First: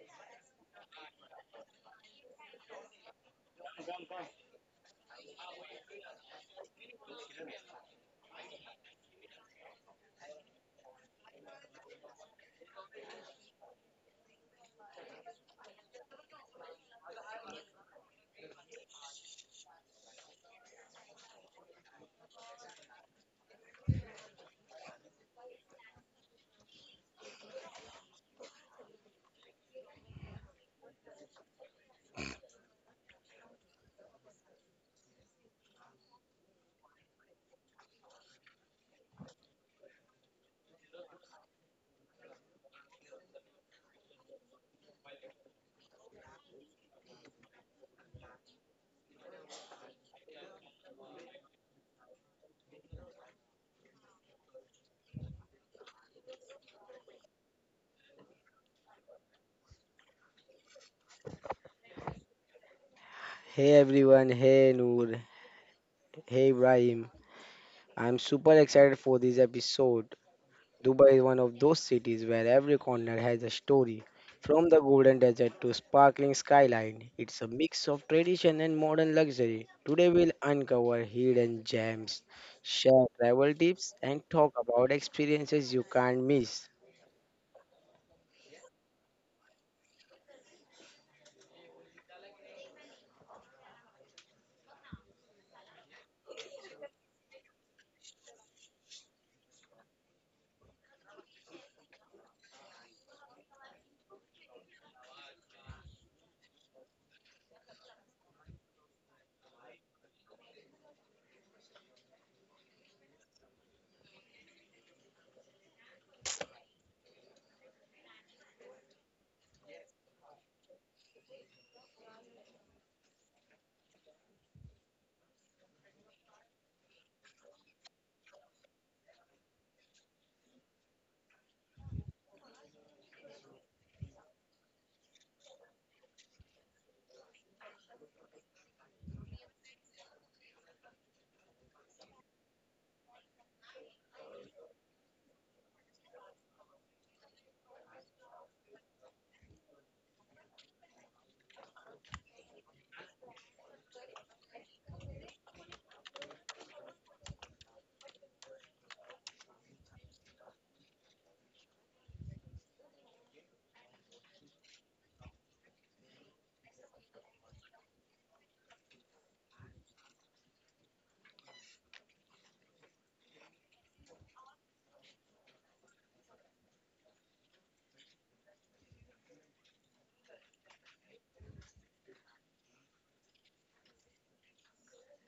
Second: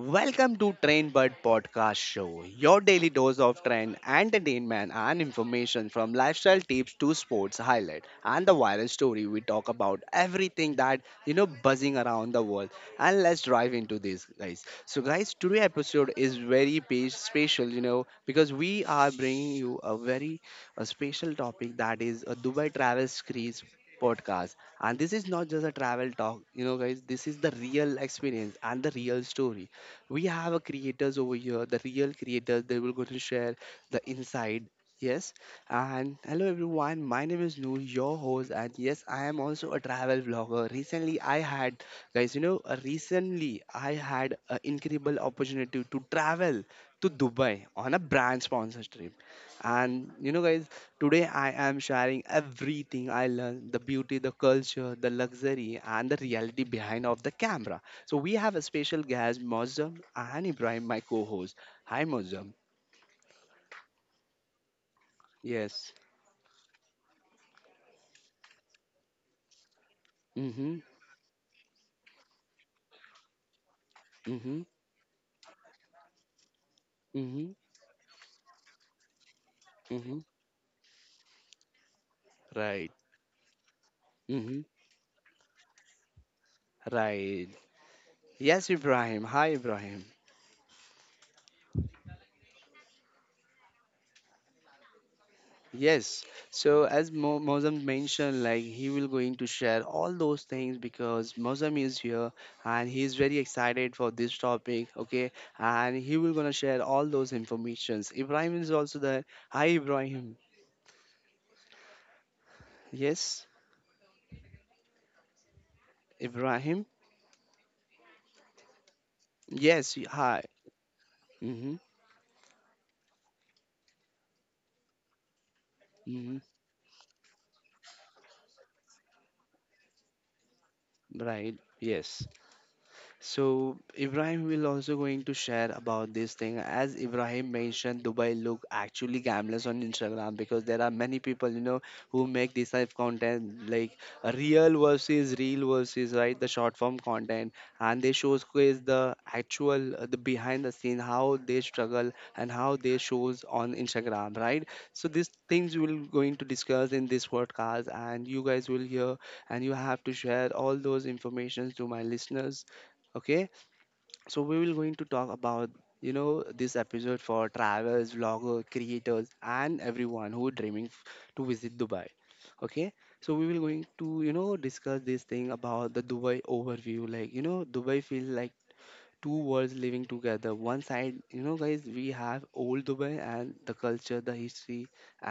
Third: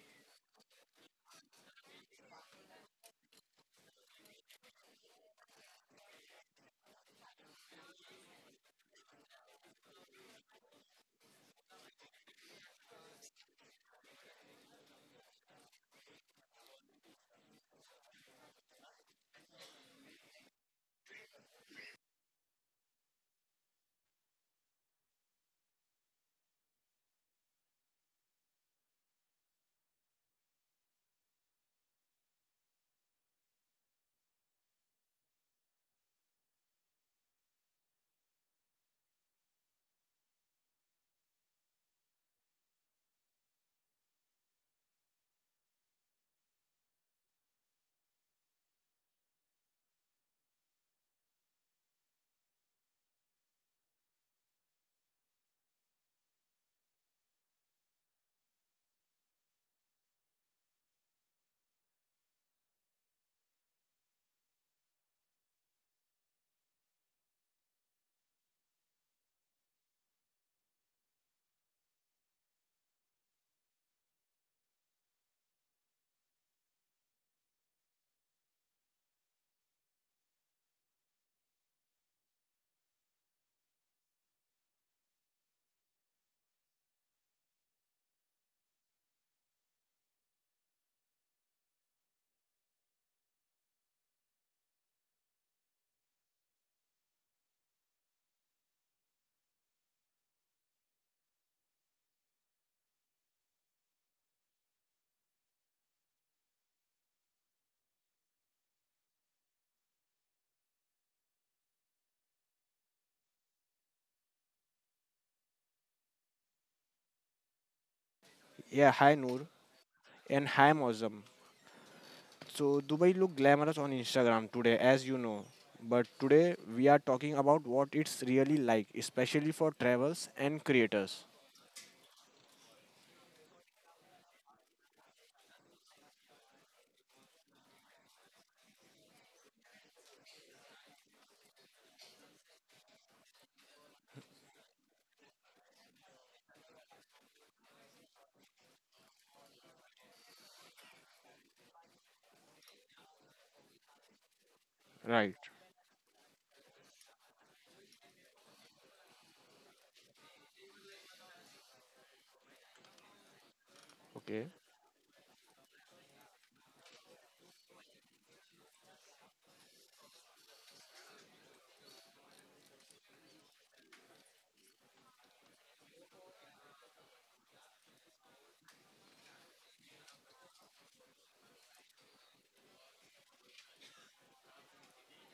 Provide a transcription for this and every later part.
Welcome to Train Bird Podcast Show, your daily dose of trend, entertainment, and information from lifestyle tips to sports highlight and the viral story. We talk about everything that buzzing around the world. And let's dive into this, guys. So, guys, today episode is very special, because we are bringing you a very, a special topic that is a Dubai travel screens podcast, and this is not just a travel talk, guys. This is the real experience and the real story. We have a creators over here, the real creators. They will going to share the inside. Yes. And hello everyone, my name is Noor, your host, and yes, I am also a travel vlogger. Recently, I had an incredible opportunity to travel to Dubai on a brand sponsor trip. And, guys, today I am sharing everything I learned: the beauty, the culture, the luxury, and the reality behind of the camera. So we have a special guest, Mozam and Ibrahim, my co-host. Hi, Mozam. Hey everyone, hey Noor, Yes. hey Ibrahim. I'm super excited for this episode. Mm-hmm. Dubai is one of those cities where every corner has a story. Mm-hmm. From the golden desert to sparkling skyline, it's a Mm-hmm. mix of tradition and modern luxury. Today Mm-hmm. we'll uncover hidden gems, Right. share travel tips, and talk Mm-hmm. about experiences you can't miss. Right. Yes, Ibrahim. Hi, Ibrahim. Yes. So as Mozam mentioned, like he will going to share all those things because Mozam is here and he is very excited for this topic. Okay, and he will gonna share all those informations. Ibrahim is also there. Hi, Ibrahim. Yes, Ibrahim. Yeah, hi Noor Yes, hi. and hi Mozam. Mm-hmm. So Dubai look glamorous on Instagram today as you know. But Mm-hmm. today we are talking about what it's really like, especially for travels and creators. Right. Yes. So Ibrahim will also going to share about this thing. As Ibrahim mentioned, Dubai look actually gamblers on Instagram because there are many people, who make this type of content, like a real versus, real versus, right, the short form content, and they showcase the actual, the behind the scene, how they struggle and how they shows on Instagram, right. So Right. these things we'll going to discuss in this podcast, and you guys will hear, and you have to share all those informations to my listeners. Okay. So Okay. we will going to talk about, this episode for travelers, vlogger, creators, and everyone who dreaming to visit Dubai. Okay. So we will going to, discuss this thing about the Dubai overview. Like, Dubai feels like two worlds living together. One side, guys, we have old Dubai and the culture, the history,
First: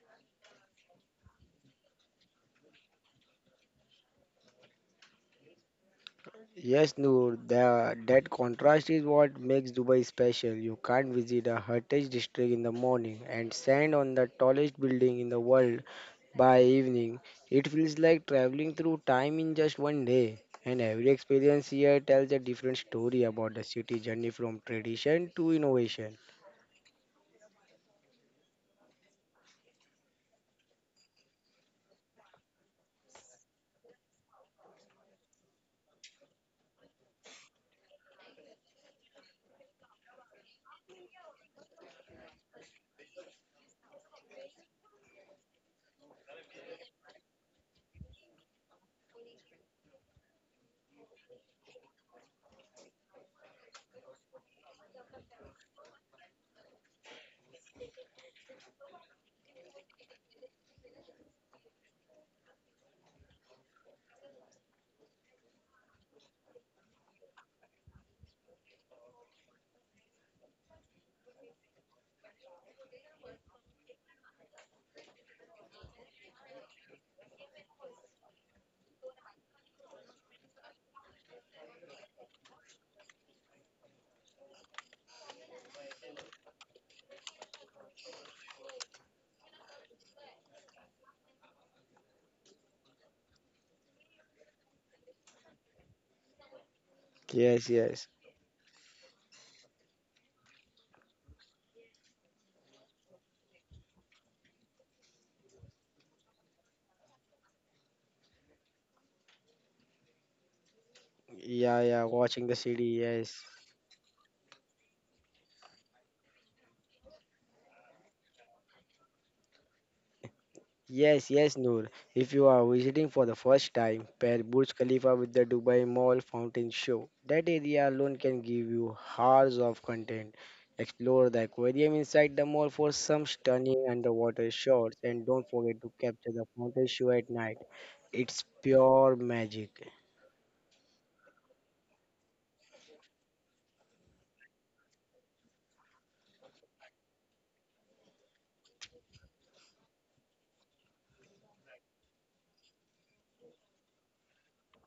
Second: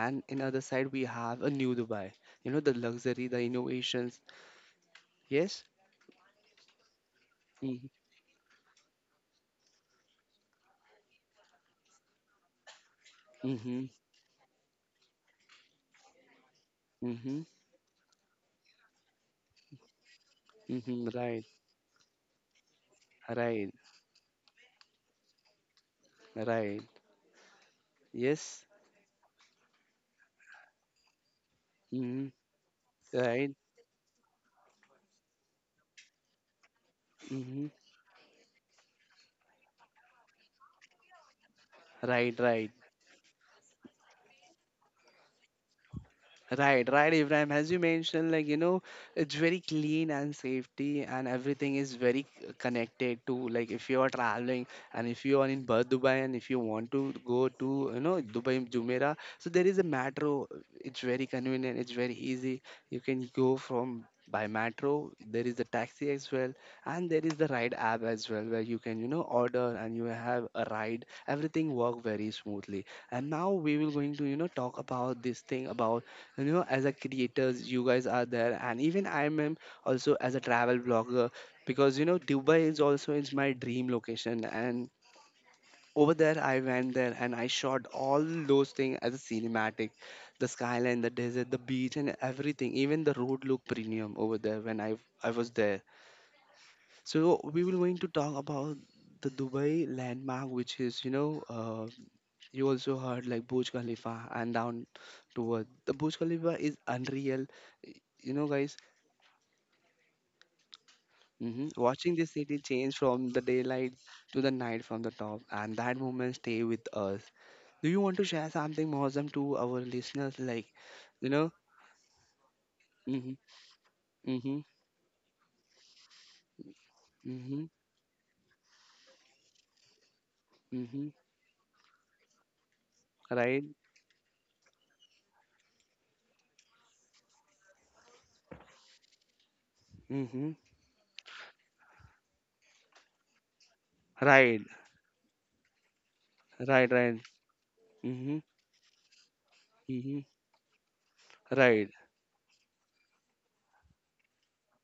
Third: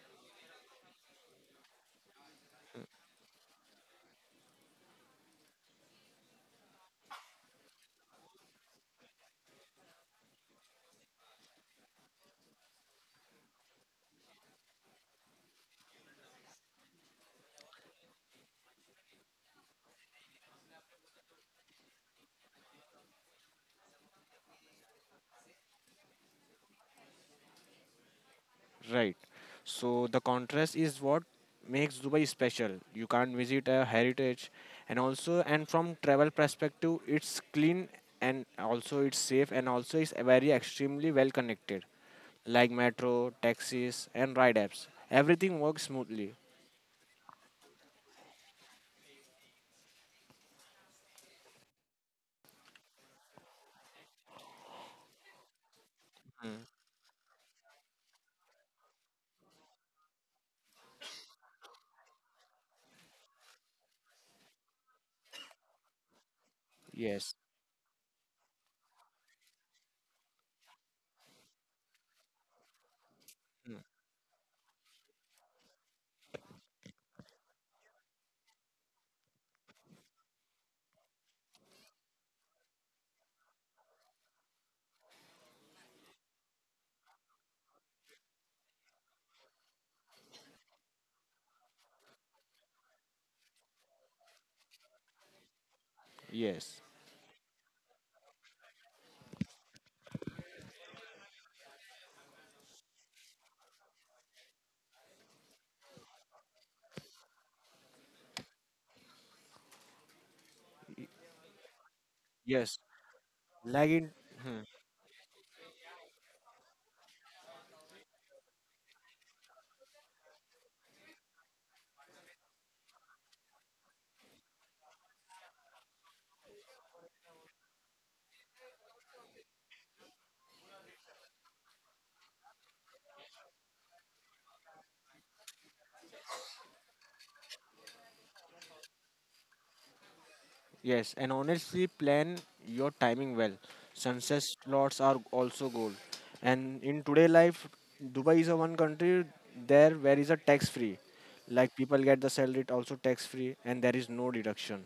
and in other side we have a new Dubai, the luxury, the innovations. Yes. Yes, Noor, Mm-hmm, that contrast is what makes Dubai special. You can't visit a heritage district in the morning and mm-hmm, stand on the tallest building in the world by evening. mm-hmm, It feels like traveling through time in just one day. And every mm-hmm. Right, experience here tells a different story about the right. city journey from tradition to innovation. Right. Yes. Right. So the contrast is what makes Dubai Mm-hmm. special. You can't Right. visit a heritage, and also and from travel perspective it's Mm-hmm. clean and also it's safe and also it's very extremely well connected Right. like Right. metro, taxis and ride apps. Everything works smoothly. Right, right, Ibrahim. As you mentioned, like, it's very clean and safety, and everything is very connected to, like, if you are traveling and if you are in Bur Dubai and if you Mm. want to go to, Dubai Jumeirah, so there is a metro. It's very convenient, it's very easy. You can go from by metro, there is the taxi as well, and there Yes. is the ride app as well, where you can, order and you have a ride. Everything work very smoothly. And now we will going to, talk about this thing about, as a creators, you guys are there, and even I am also as a travel blogger, because, Dubai is also is my dream location. And over there I went there and I shot all those things as a cinematic: the skyline, the desert, the beach, and everything. Even the road looked premium over there when I was there. Yes. So we Yes, will going yes. to talk about the Dubai landmark, which is, you also heard like Burj Khalifa, and down to earth. The Burj Khalifa is unreal. Y- Guys, Yeah, yeah, watching this watching the city Yes. change city, from the yes. Like daylight in to the hmm. night from the top, and that moment stay with us. Do you want to share something awesome to our listeners? Like, you Yes, know, yes, Noor. If you are visiting for mm-hmm, the first time, pair mm-hmm, Burj Khalifa with the Dubai Mall Fountain Show. That mm-hmm, area alone can give you hours of content. mm-hmm, Explore the aquarium inside the mall for some right, stunning underwater shots, and don't forget to capture the fountain show at night. It's pure magic. mm-hmm, Yes, and honestly, plan your timing well. Sunset right, slots are also goal. And right, in right, today life, mm-hmm, Dubai is a one country there where mm-hmm, is a tax free. Like right. people get the salary it also tax free, and there is no deduction.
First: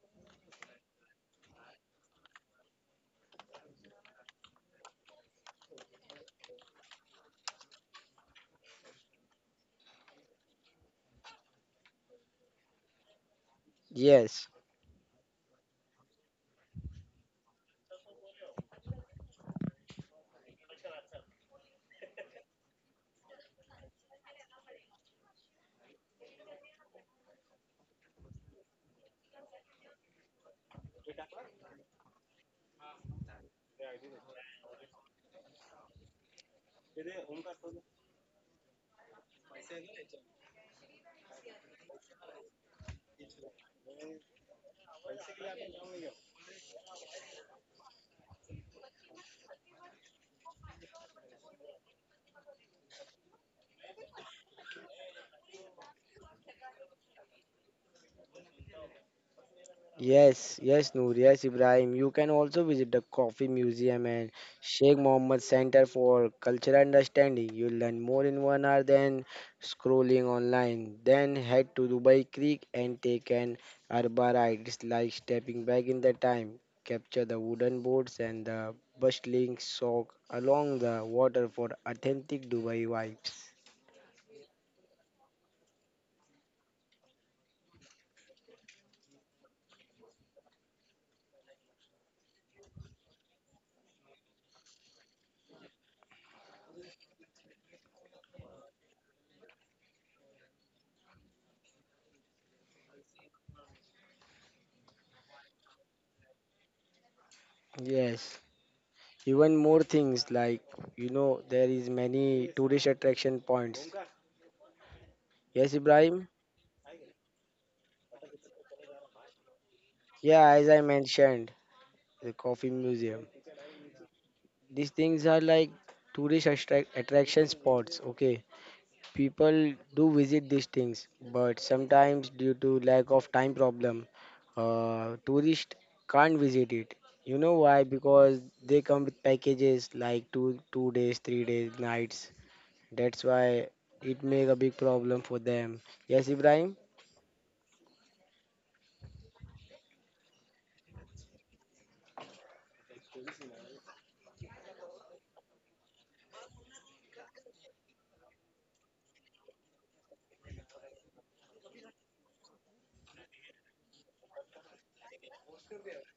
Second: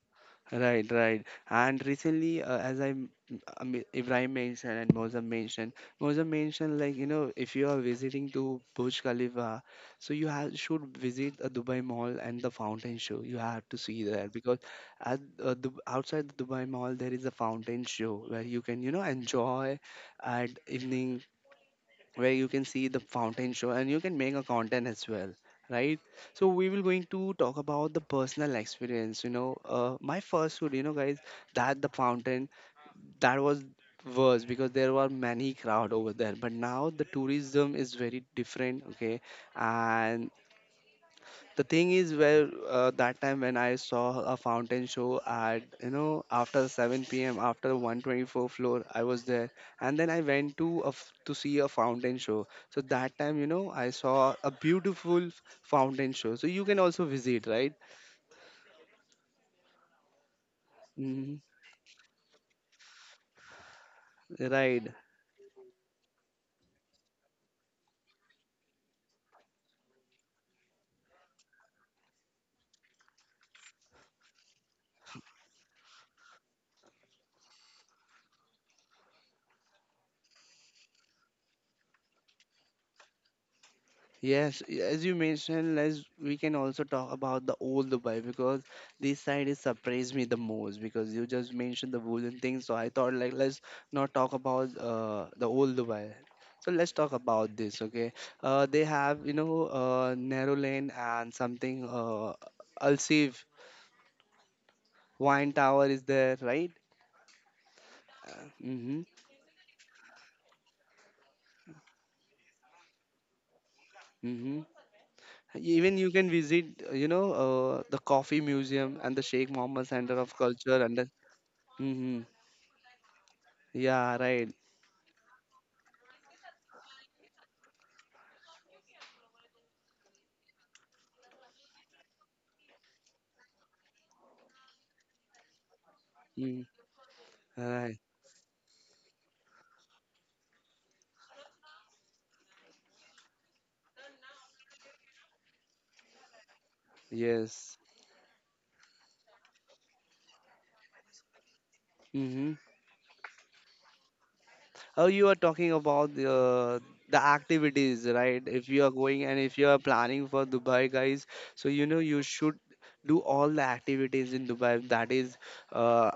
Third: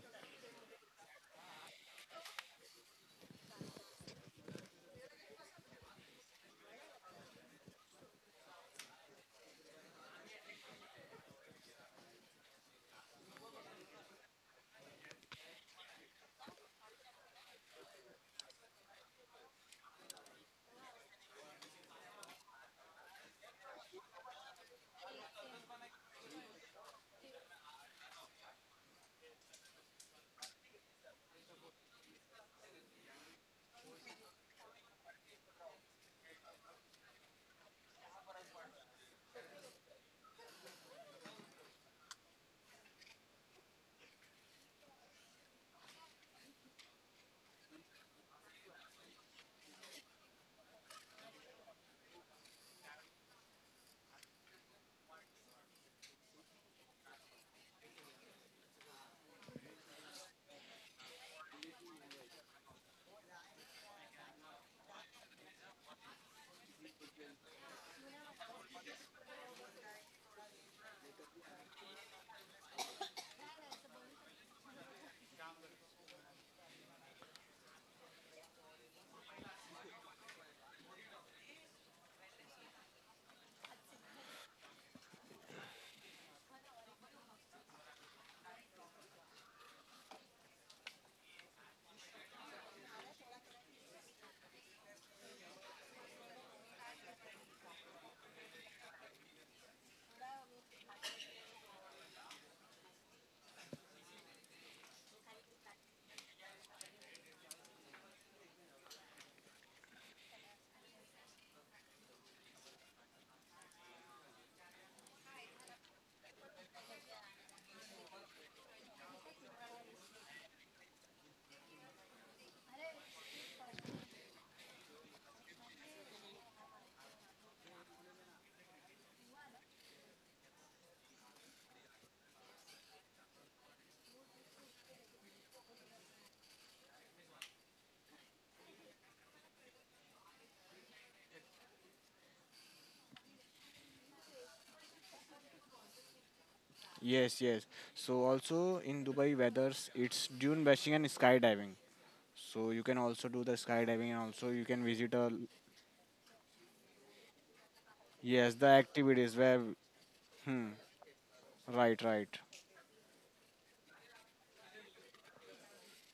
Right, right. And recently, as I mean, Ibrahim mentioned and Mozam mentioned like, if you are visiting to Burj Khalifa, so you have should visit a Dubai Mall and the fountain show. You have to see that Yes. because at Dub outside the Dubai Mall there is a fountain show where you can, enjoy at evening, where you can see the fountain show and you can make a content as well, right. So we will going to talk about the personal experience. My first food, guys, that, the fountain, that was worse because there were many crowd over there, but now the tourism is very different. Okay. And the thing is where, that time when I saw a fountain show at, after 7 p.m., after 124 floor I was there, and then I went to to see a fountain show. So that time, I saw a beautiful fountain show, so you can also visit, right. Yes, yes, Noor, Mm, yes, Ibrahim. You can also visit the Coffee Museum and right. Sheikh Mohammed Center for Cultural Understanding. You'll learn more in one hour than scrolling online. Then head to Dubai Creek and take an Arba ride. It's like stepping back in the time. Capture the wooden boats and the bustling soak along the water for authentic Dubai vibes. Yes, as you mentioned, let's we can also talk about the old Dubai because this side is surprised me the most because you just mentioned the wooden thing. So I thought like, let's not talk about, the old Dubai. So let's talk about this, okay? They have, narrow lane and something, Al Seef wine tower is there, right? Yes, Mm-hmm. even more things like there is many tourist attraction points. Mm-hmm. Yes, Even you Ibrahim. can visit, the coffee museum and the Sheikh Mohammed Center of Yeah, as I Culture and the. mentioned, Mm-hmm. the coffee museum. Yeah, right. These things are like tourist attraction spots. Okay, people do visit these things, but sometimes due to lack of time problem, tourists can't Mm, visit it. You know why? right. Because they come with packages like two days, 3 days, nights. That's why it make a big problem for them. Yes, Ibrahim. Yes, yes. Yes. So also in Dubai weathers, it's dune bashing and skydiving. Mm-hmm. So you can also do the skydiving and also you can Oh, visit you a are talking about the activities, right? yes If the you are going activities and if where you are planning for hmm Dubai, guys, so right you right should do all the activities in Dubai. That is, uh,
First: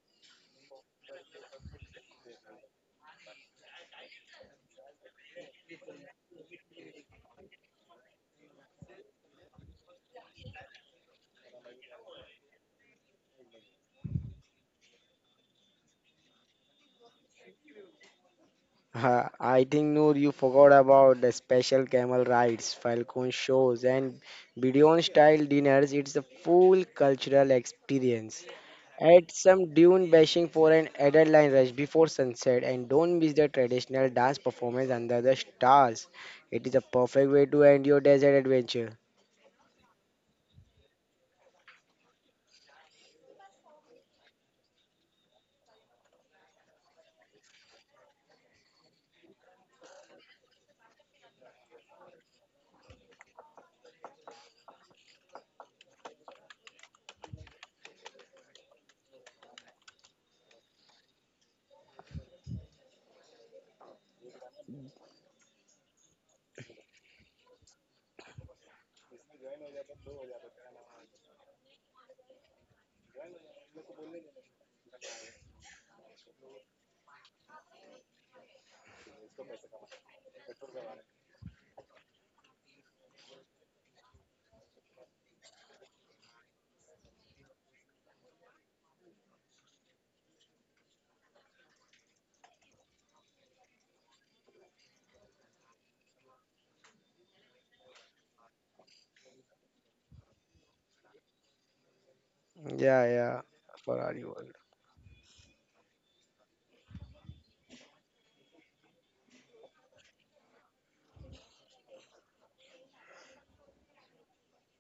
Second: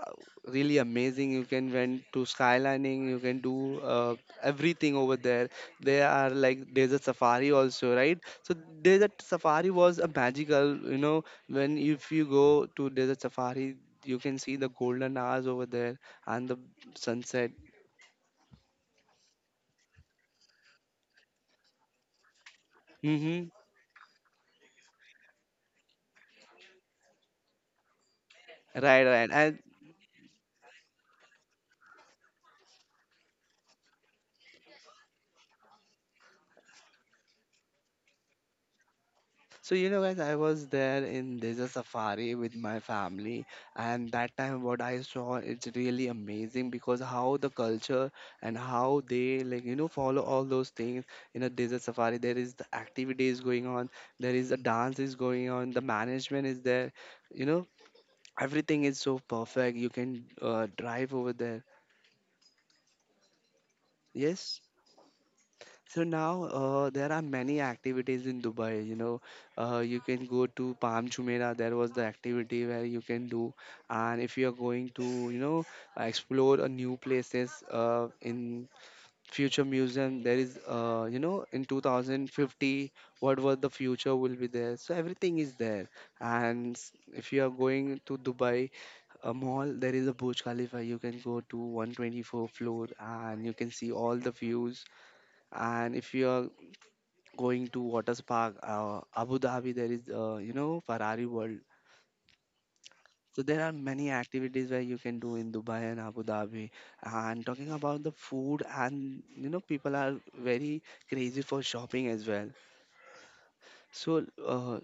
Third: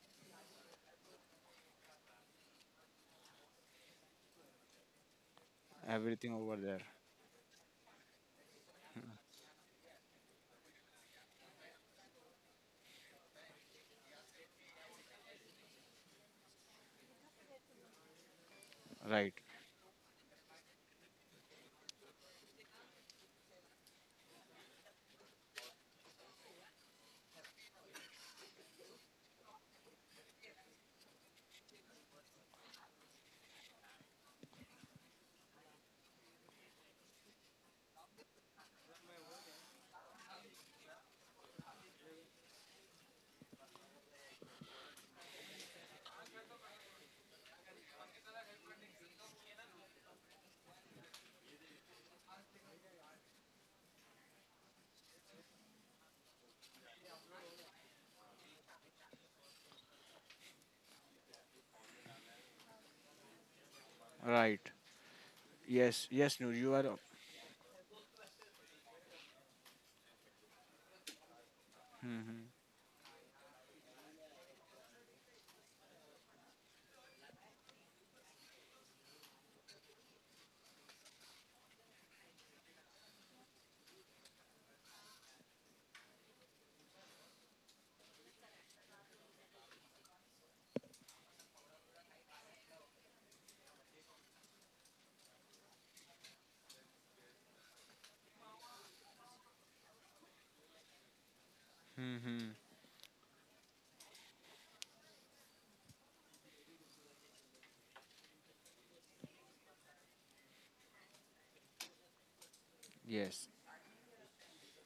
really amazing. You can went to skylining. You can do, uh, everything over there. There are everything over like there desert safari also, right? So desert safari was a magical. When if you go to desert safari, you can see the golden hours over there and the sunset. Uh, right I think Noor, you forgot about the special camel rides, falcon hmm shows, and Bedouin style dinners. It's a full cultural experience. Right, right. Add And some dune bashing for an adrenaline rush before sunset, and don't miss the traditional dance performance under the stars. It is a perfect way to end your desert adventure. so, guys, I was there in Desert Safari with my family, and that time what I saw, it's really amazing, because how the culture and how they like, follow all those things in a Desert Safari. There is the activities going on, there is the dance is going on, the management is there, you know, everything is so perfect. You can, drive over there. Yes. right. So Yes, yes, now, Noor, you are. There are many activities in Dubai. You can go to Palm Jumeirah. There was the activity where you can do, and if you are going to, explore a new places, in future museum, there is, in 2050, what was the future will be there. So everything is there. And if you are going to Dubai a mall, there is a Burj Khalifa. You can go to 124 floor, and you can see all the views. And if you are going to water park, Abu Dhabi, there is, Ferrari World. Mm-hmm. Yeah, So yeah, there are for many our world. activities where you can do in Dubai and Abu Dhabi. And talking about the food, and, people are very crazy for shopping as well. Yes, So,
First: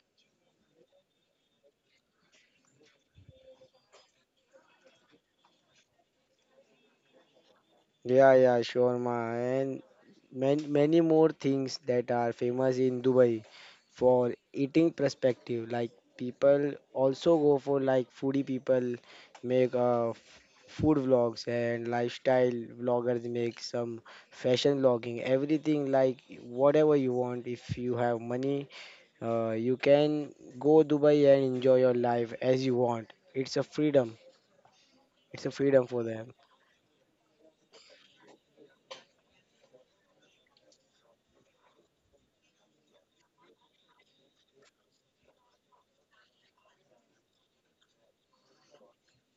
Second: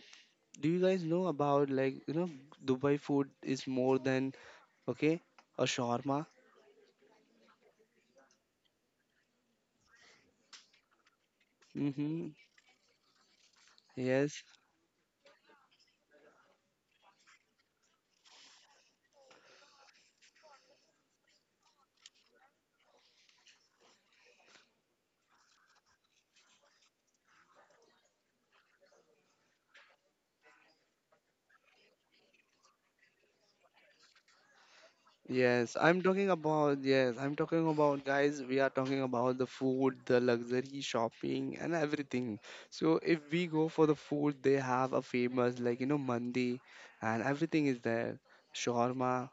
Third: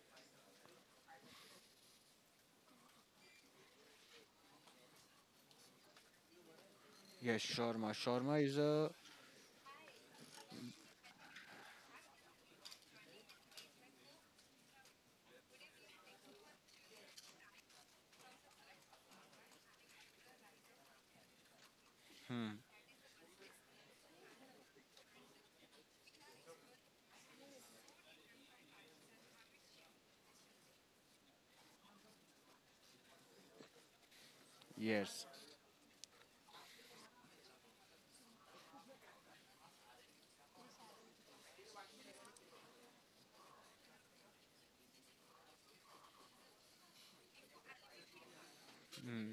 do you guys know about, like, Dubai food is more than, okay, a shawarma. yes, shawarma. Yeah, Shawarma is yeah, a. sure, ma. And Many more things that Mm-hmm. are famous in Dubai for Yes, eating perspective. Like people also go for like foodie people make food vlogs and Hmm. lifestyle vloggers make some fashion vlogging. Everything like whatever you want. If you have money, you can go Dubai and enjoy your life as you want. It's a freedom. Yes, It's a yes, freedom for I'm talking them. about, yes, I'm talking about, guys, we are talking about the food, the luxury shopping, and everything. So, if we go for the food, they have a famous, like, mandi, and everything is there, shawarma.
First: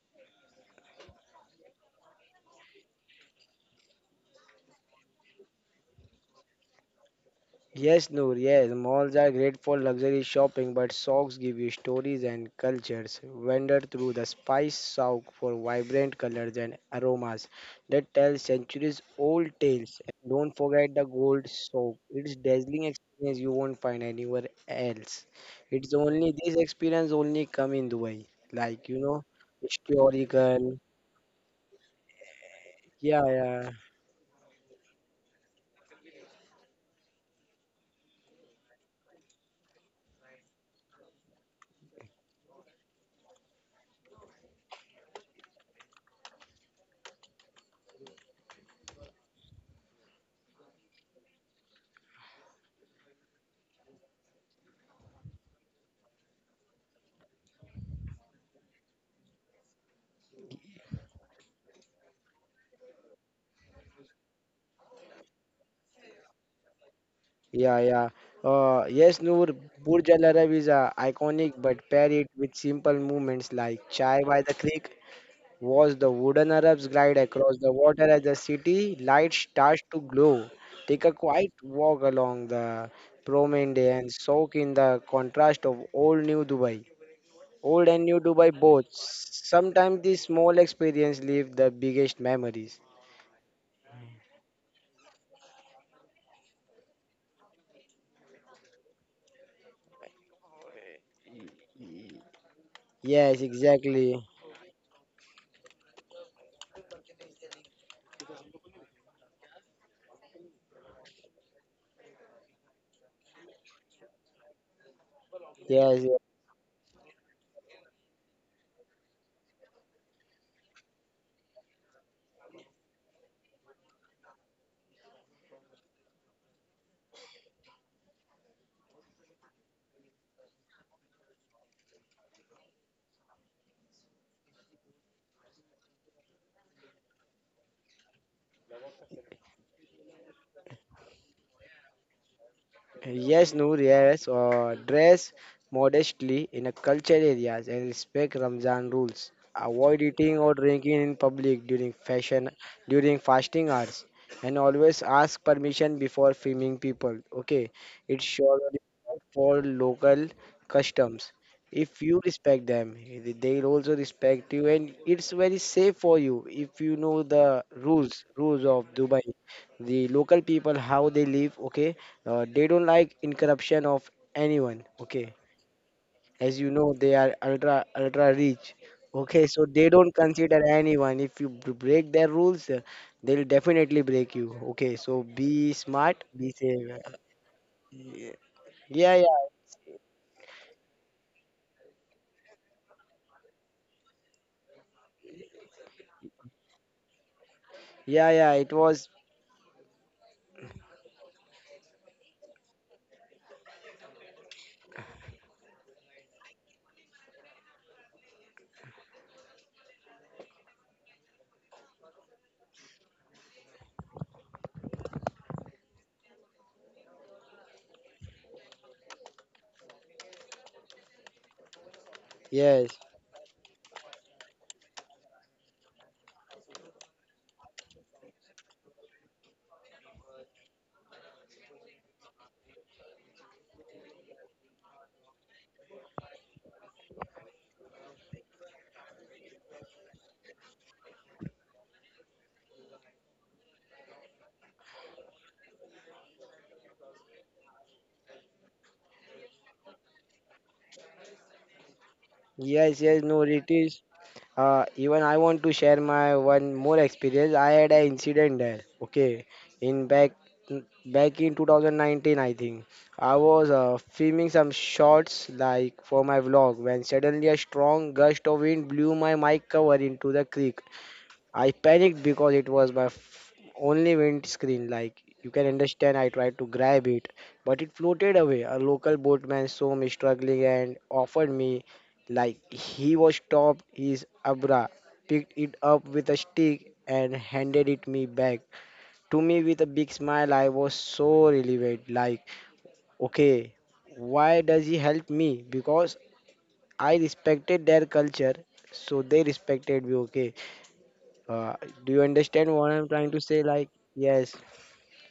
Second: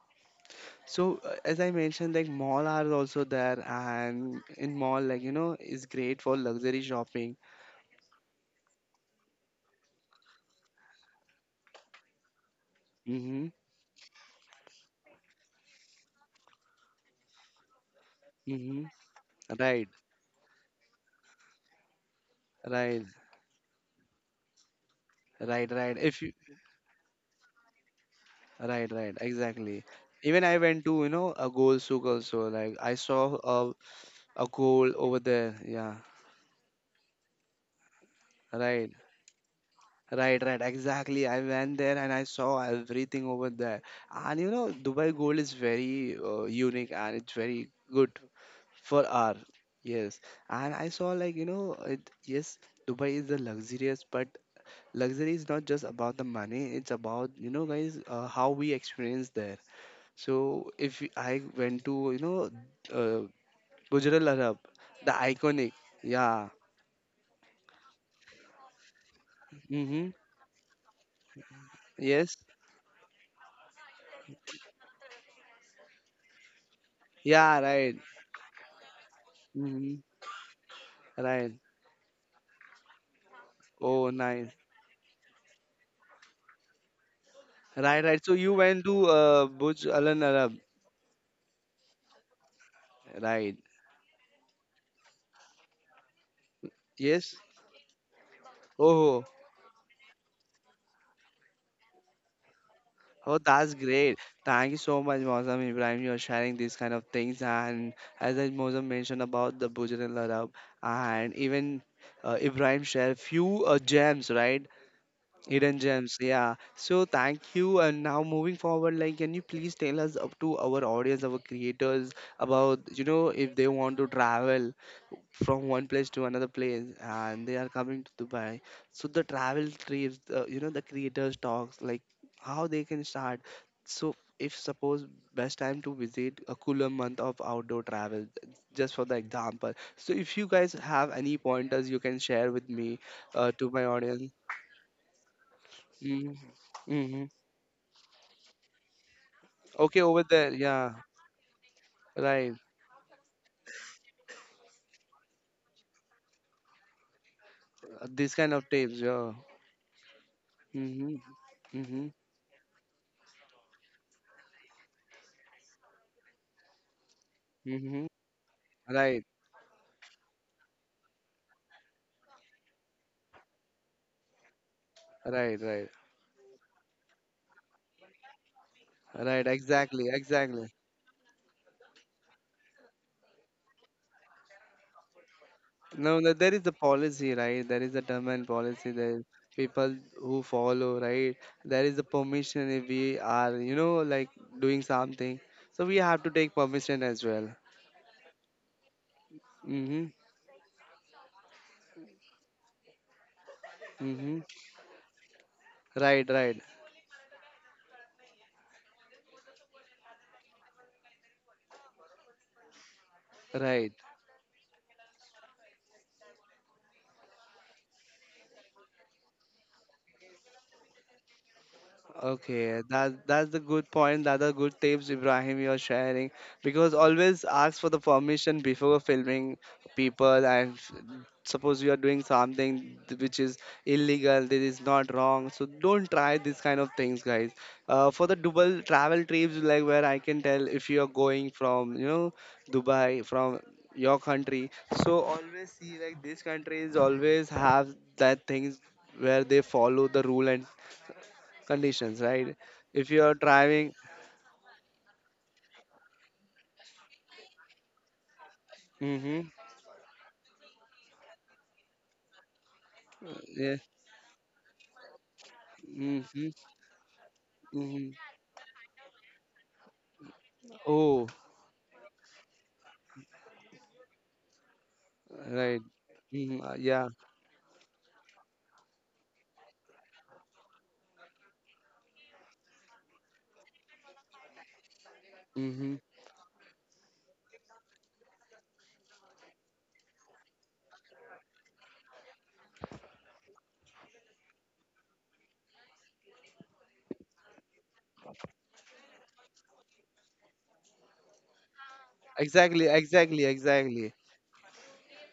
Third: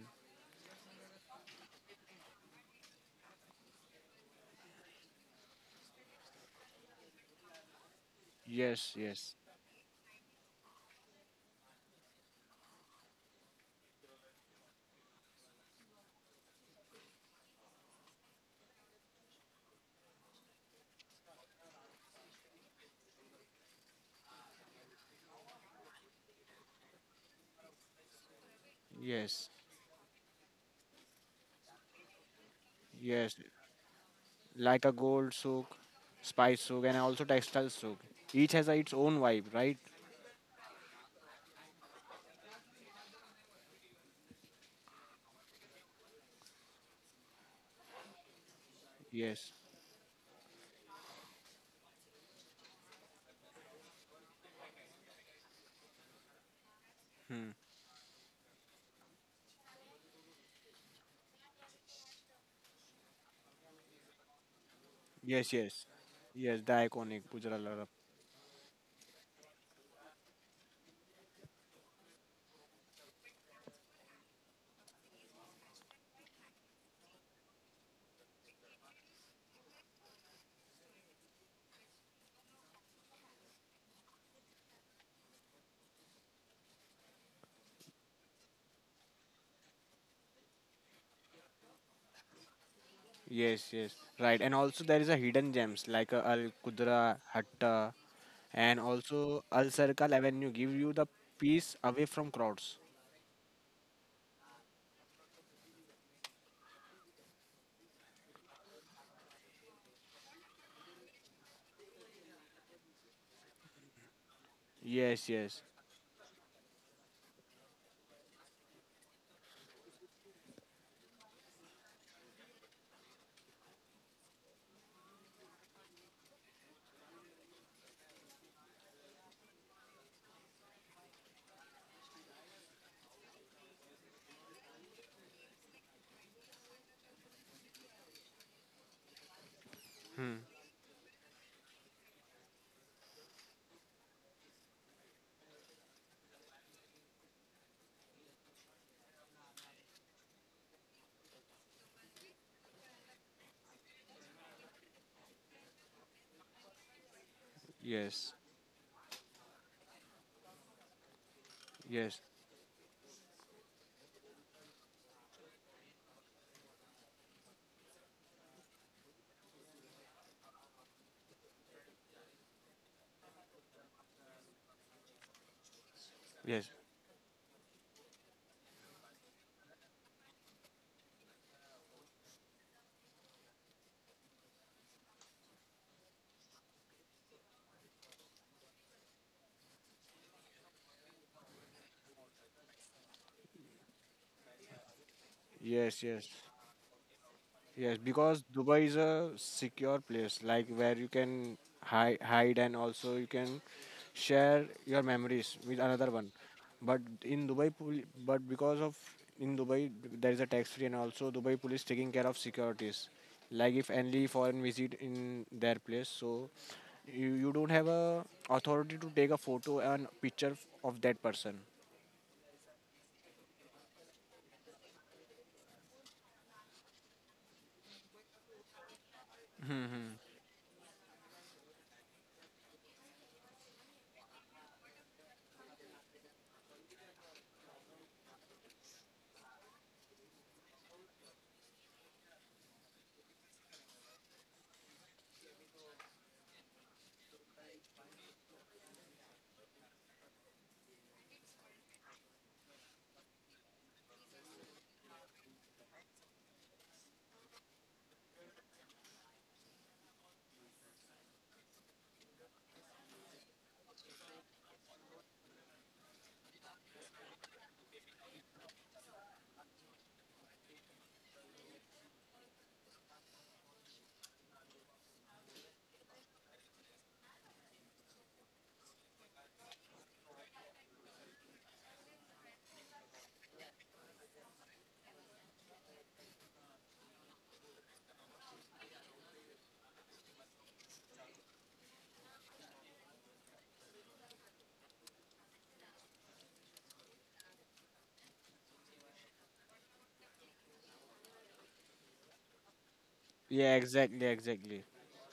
So, as I mentioned, like, mall are also there, and in mall, like, is great for luxury shopping. Yes, Noor, yes, yes, malls are yes, great for luxury shopping, but socks give you stories and cultures. Mm-hmm, Wander through the spice souk for vibrant colors and aromas that tell mm-hmm. centuries-old Right, tales. And don't forget the gold souk. It's dazzling right, experience you won't find anywhere else. right, It's right. If you only this experience only come in Dubai. Like, Right, right, yes, exactly. Even I historical. went to, a goal souk also. Like I Yeah, yes. saw a yeah. a Like a goal over gold there. souk, Yeah, spice souk, and also textile souk. Each has right, its own vibe, right? right, right. Exactly. I went there and I saw everything over there. And, Dubai gold is very, unique and it's very good for our. Yes, Yes. And I saw like, yes, Dubai is the luxurious, but luxury is not just about the money. It's about, guys, how we experience there. So if I went to, uh, Gujral Arab, the yes, iconic, yes, yeah, yes. The iconic Gujarat Yeah, Larab. yeah. Yes, Noor, mm-hmm, Burj Al Arab is iconic, but pair it yes, with simple movements like Chai by the Creek. Watch the wooden Arabs glide yeah, across the right, water as the city light starts mm-hmm, to glow. Take a right. quiet walk along the promenade Oh, and nice, soak in the contrast of old new Dubai. Old right, and new right. So you Dubai went both. to, Burj Sometimes Al these Arab, small experiences leave the biggest memories. right? Yes, yes, right. And also there is a hidden gems like a Al Qudra Yes. Hatta, and Oh, also Al Circle Avenue give you the peace away from crowds. oh, Yes, that's great. exactly. Thank you so much, Mozam, Ibrahim. You're sharing these kind of things, and as I Mozam mentioned about the Burj Al Arab, and even, Ibrahim shared few, gems, right? Yes, yes. Hidden Yes, gems, yeah. So thank you. And now moving forward, can you please tell us up to our audience, our creators, about if they want to travel from one place to another place and they are coming to Dubai. So the travel trips, you know, the creators talks like how they can start. So if suppose best time to visit a cooler month of outdoor travel, just for the example. So if you guys have any pointers, you can share with me yes, to my Noor, audience. yes, dress hmm modestly in a hmm cultured areas and respect Ramzan rules. Okay, Avoid over eating there. or Yeah, drinking in public during fashion, right. during fasting hours, and always ask permission before filming people. Okay, it Yes, These kind shows of tapes. respect Yeah. for local hmm customs. If hmm yes, you respect them, they will also respect you, and it's very safe for you if you know the hmm rules, rules of Right. Dubai, the local people how they live. Okay, they don't like incorruption of anyone. Okay, Right. Right. as yes, you know, they are ultra ultra rich. Okay, Right. so they Exactly. don't consider Exactly. anyone. If you break their rules, they'll definitely break you. Okay, so be No, smart, no, there be is the safe. policy, right? There is a term and policy. There Yeah, is yeah, people who follow, right? There is the permission if we are, you know, like doing something. So we yes, have yes, to take permission as well. yes. yeah, Because yeah. It Dubai is was a secure Mm-hmm. place, like where you can hide, and also you can Mm-hmm. share your memories with another Right. one. Right. But in Dubai, but because of in Dubai there is a tax free, and also Dubai police taking care of securities. Like if Right. any foreign visit in their place, so you don't have a authority to take a photo and picture of that person. Okay, yes, that's the good point. That are good tips, Ibrahim, you're sharing. Because always ask for the permission before filming people. And suppose you are doing something which is illegal, that is not wrong. So don't try these kind of things, guys. For the double travel trips, like where I can tell if you are going from, you know, Dubai from your country. So always see like these countries always have that things where they follow the rule and conditions, right? yes, If you yes. are No, it driving, is. Even I want to share my one more experience. I had an incident there. mm-hmm, Okay, in back in 2019, I think I yeah, was filming some shots like for my mm-hmm, vlog when suddenly a strong mm-hmm. gust of wind blew my mic cover into the creek. Oh, I panicked because it was my only windscreen. Like you can right. understand, I Mm-hmm, tried to yeah. grab it, but it floated away. A local boatman saw me struggling and offered me, like he was stopped his abra, picked it Mm-hmm. up with a stick and handed it me back to me with a big smile. I was so relieved. Like okay, why does he help me? Because I respected their culture, so they respected me. Okay uh, do you understand Exactly, what I'm trying to exactly, say? Yeah, Like, exactly. exactly, yes, exactly.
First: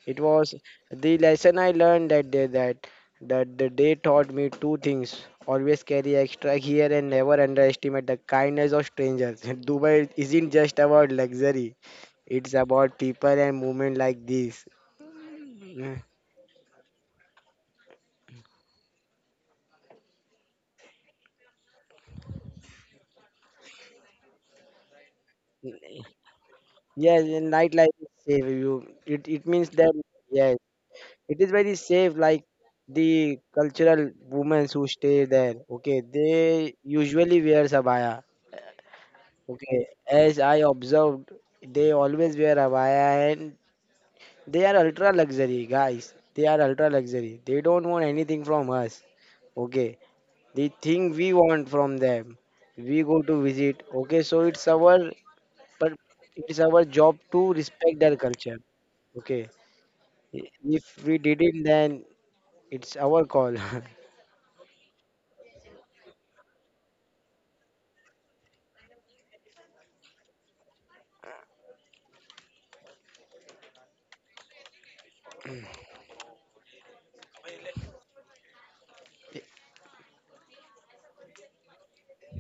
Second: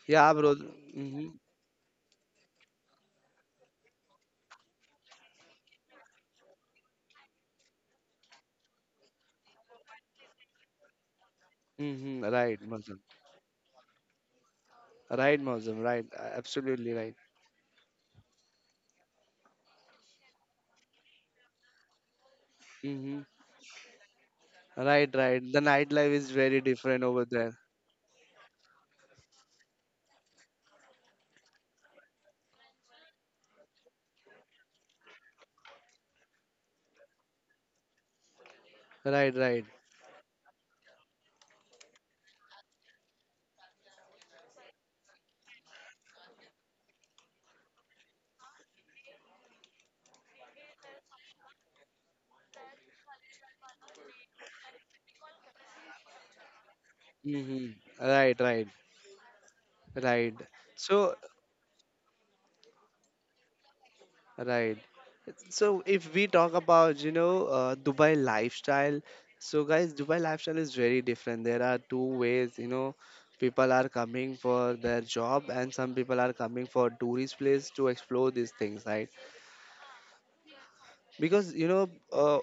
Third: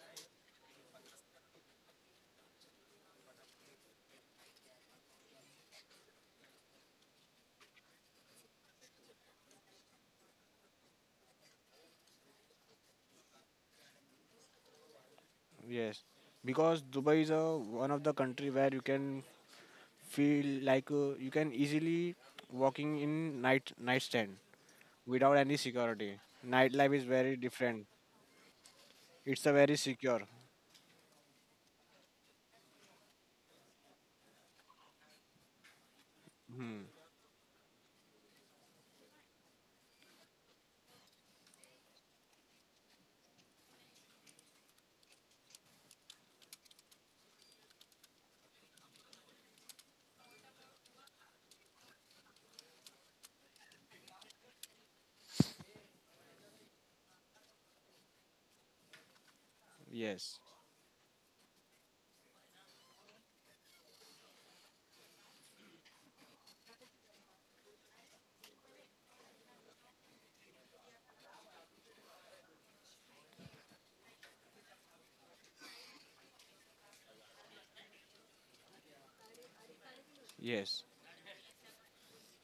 it Yeah, was bro. the Mm-hmm, lesson I learned that day that the day taught me two things. Always carry extra gear and never underestimate the kindness of strangers. Dubai isn't just about luxury. mm-hmm. It's Right, about Muslim. people and movement like this. Right, Muslim. Yes, Mm. Right. Because Absolutely right. Dubai is a one of the country where you can feel like you can easily walking Mm-hmm. in night nightstand Right, without right. any The nightlife security. is very Nightlife different is over Yes, very and there. different. nightlife is safe. You, it, It's it a means very that secure. yes, it is very safe. Like the cultural women who stay there, okay, they Hmm. usually wear sabaya. Right, right. Okay, as I observed, they always wear abaya and they are ultra luxury guys. They are ultra luxury. They don't want anything from us. Okay, the thing we want from them, we go to visit. Okay, so it's our but it's our job to Mm-hmm. respect their Right, culture. right, Okay, right. Yes. if So, we didn't, then it's our call. right. So if we talk about, you know, Dubai lifestyle, so guys, Dubai lifestyle is very different. There are two ways, you know, people are coming for their job and some people are coming for tourist place to explore these things, right? Yes. Because you know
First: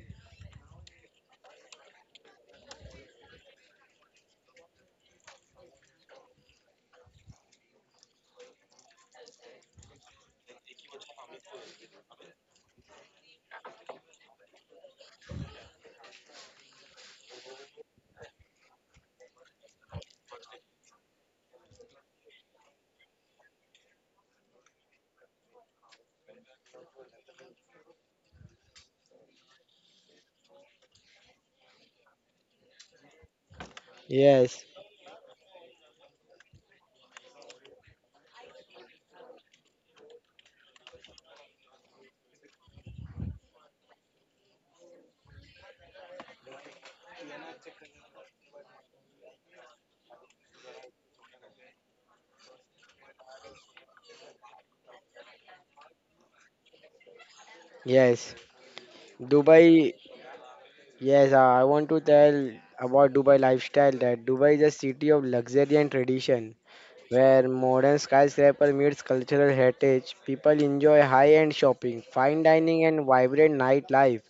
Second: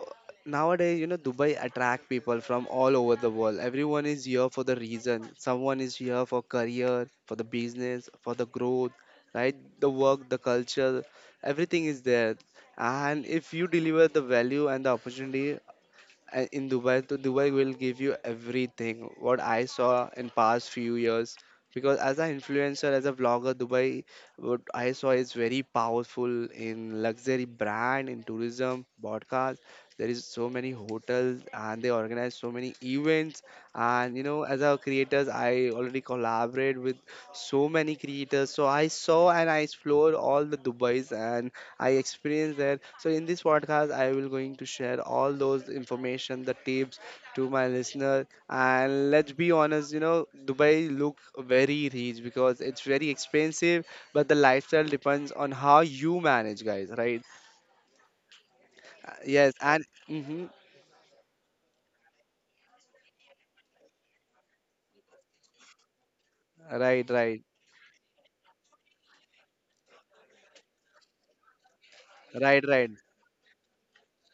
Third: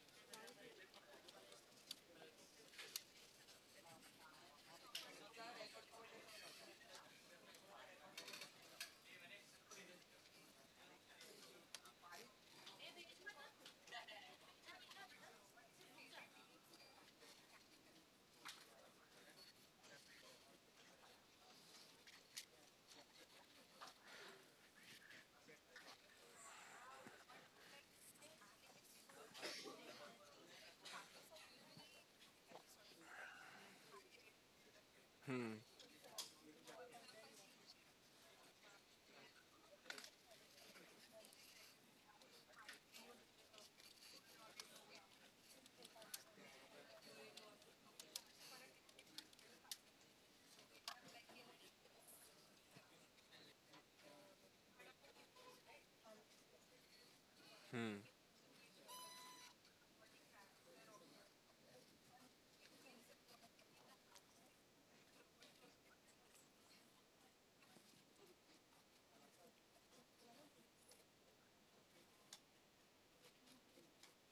nowadays you know Dubai attract people from all over the world. Everyone is here for the reason. Someone is here for career, for the business, for the growth, right? The work, the culture, everything is there. And if you deliver the value and the opportunity in Dubai, so Dubai will give you everything. What I saw in past few years, because as an influencer, as a vlogger, Dubai, what I saw is very powerful in luxury brand, in tourism, podcast. There is so many hotels, and they organize so many events. And you know, as Yes, a creators, Hmm. I already collaborate with so many creators. So I saw and I explored all the Dubai's, and I experienced that. So in this podcast, I will going to share all those information, the tips to my listener. And let's be honest, you know, Dubai look very rich because it's very expensive, but the lifestyle depends on how you manage, guys, right? Hmm. yes. Yes, and Dubai. hmm, Yes, I want to tell about Dubai lifestyle that Dubai is a city of luxury and tradition right, right, where modern skyscraper meets cultural heritage. People enjoy high-end shopping, fine right, dining right, and vibrant nightlife.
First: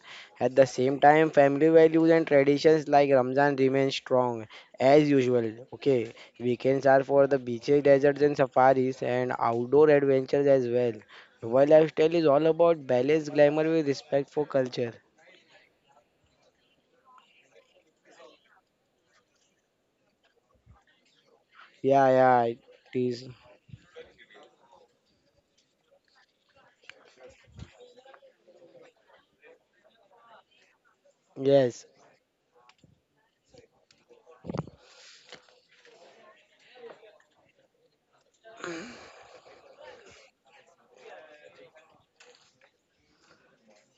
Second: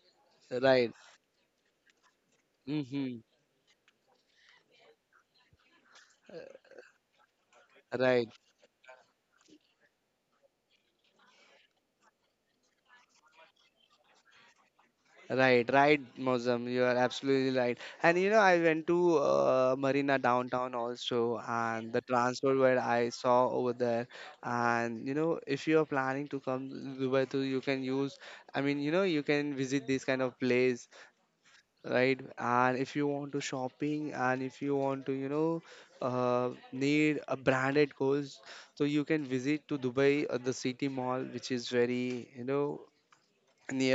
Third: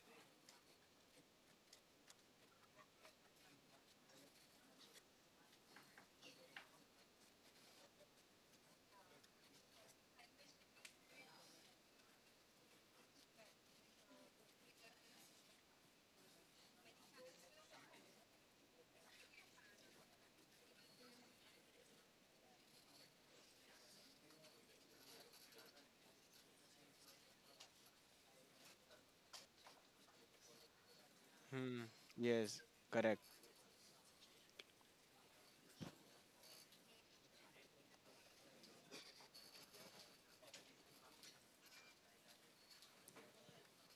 At the right, same time, family values and traditions like hmm, Ramzan remain strong as usual. Okay, weekends are for the beaches, deserts right. and safaris and outdoor adventures as well. Dubai lifestyle is all about balance, glamour with respect for culture. Right, right, Mozam. You are absolutely right. And you know, I went to Marina downtown also, and the Yeah, yeah, it transport where I is. saw over there. And you know, if you are planning to come to Dubai too, you can use. I mean, you know, you can visit this kind of place, Hmm. Yes, right? Yes. And if you Correct. want to shopping, and if you want to, you know, need a branded clothes, so you can visit to Dubai, the city mall, which is very, you know,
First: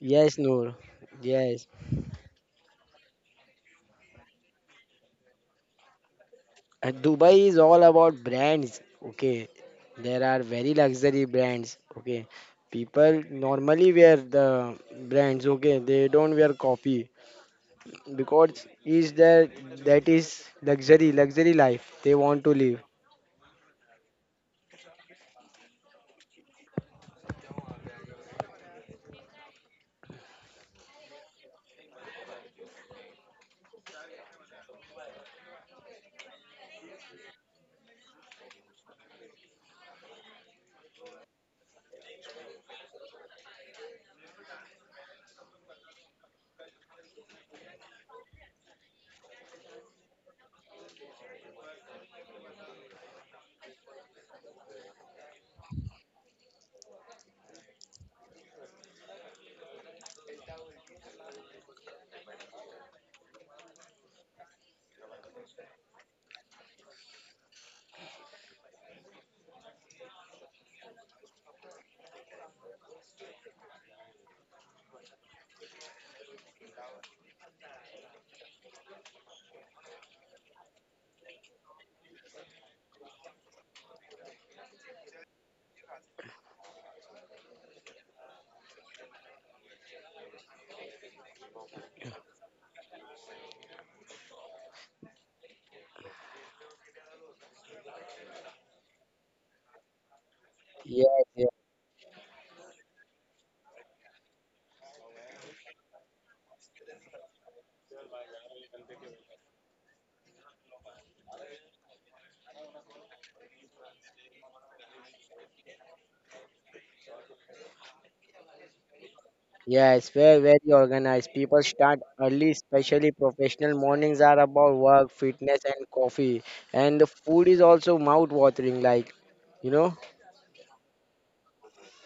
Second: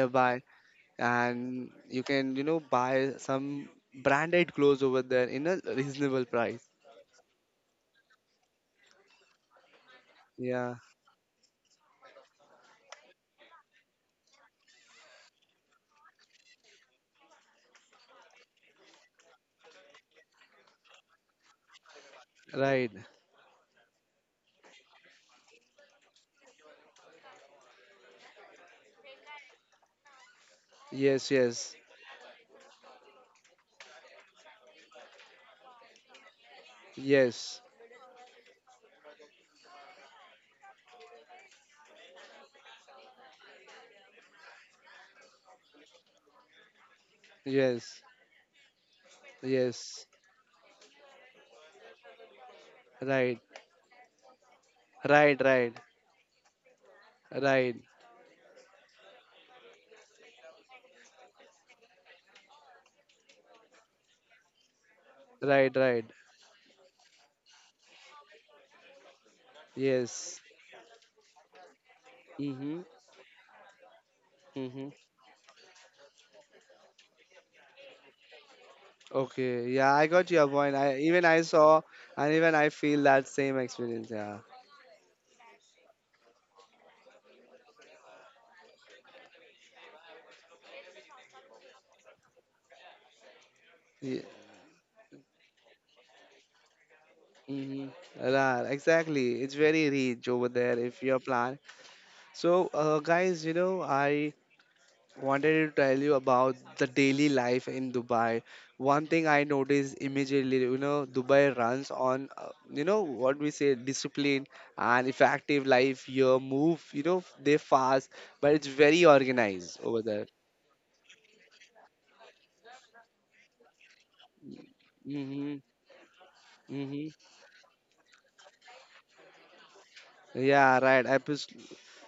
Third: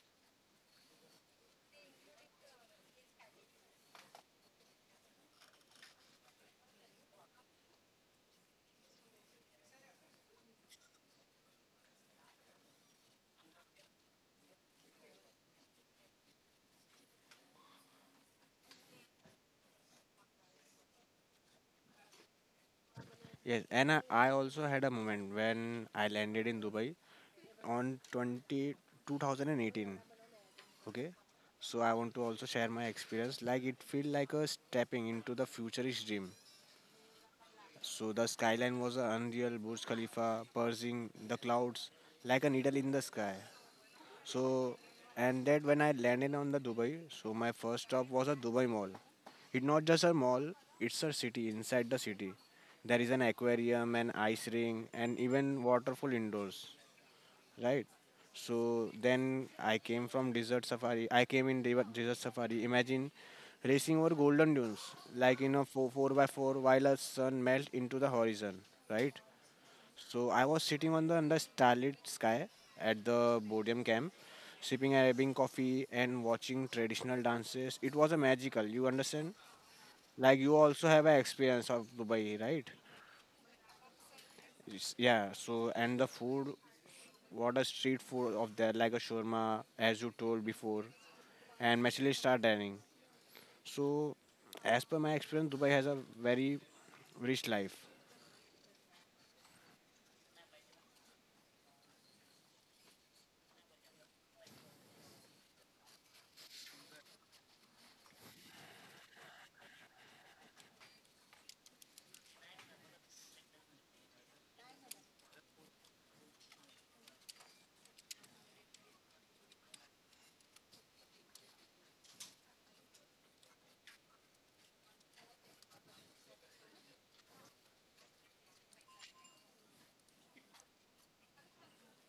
yes, Noor. Yes. and you can, you know, buy some branded clothes over there in a reasonable price. And Dubai is all about brands. Okay. There are Yeah, very luxury brands. Okay. People normally wear the brands. Okay. They don't wear copy because is that that is luxury, luxury life they want to live. right, Yes. And I also had a moment when I landed in Dubai on 20 2018. Okay, yes, yes, so I want to also share my experience. Like it felt like a stepping into the futurist dream. yes, So the skyline was a unreal Burj Khalifa, purging the clouds like a needle in the sky. So, and that when I landed on the Dubai, so my first yes, stop was a Dubai Mall. It's not just yes, a mall, it's a city inside the city. There is an right, aquarium, an ice ring and right, even right, waterfall indoors, right, right? So then I came from desert safari. I came in desert safari. Imagine racing over golden dunes, like in a right, right, four by four, while the sun melts into the horizon, right? So yes, I was sitting on the under starlit sky mm-hmm, at the Bodiam camp, mm-hmm. sipping Arabian coffee and watching traditional dances. It was a magical. You understand? Okay, yeah, I got Like your you point. also I have an even, I experience saw of and Dubai, even right? I feel that same experience. Yeah, It's- Yeah. So and the food, what a street food of there, like a shawarma, as you told before, and Michelin star dining. So, yeah. as per my experience, Dubai has a very rich life. Mm-hmm. Right, exactly. It's very rich over there if you're Yes, yes. plan. So, guys, you know, I wanted to tell you about the daily life in Dubai. One thing I noticed immediately, you know, Dubai runs on, you know, what we say, discipline and effective life. Your move, you know, they fast, but it's very organized over Yes, there. very, very organized. People start early, especially professional mornings are about work, fitness, hmm and coffee. And hmm the food is also mouth wateringyou know. Yeah, right.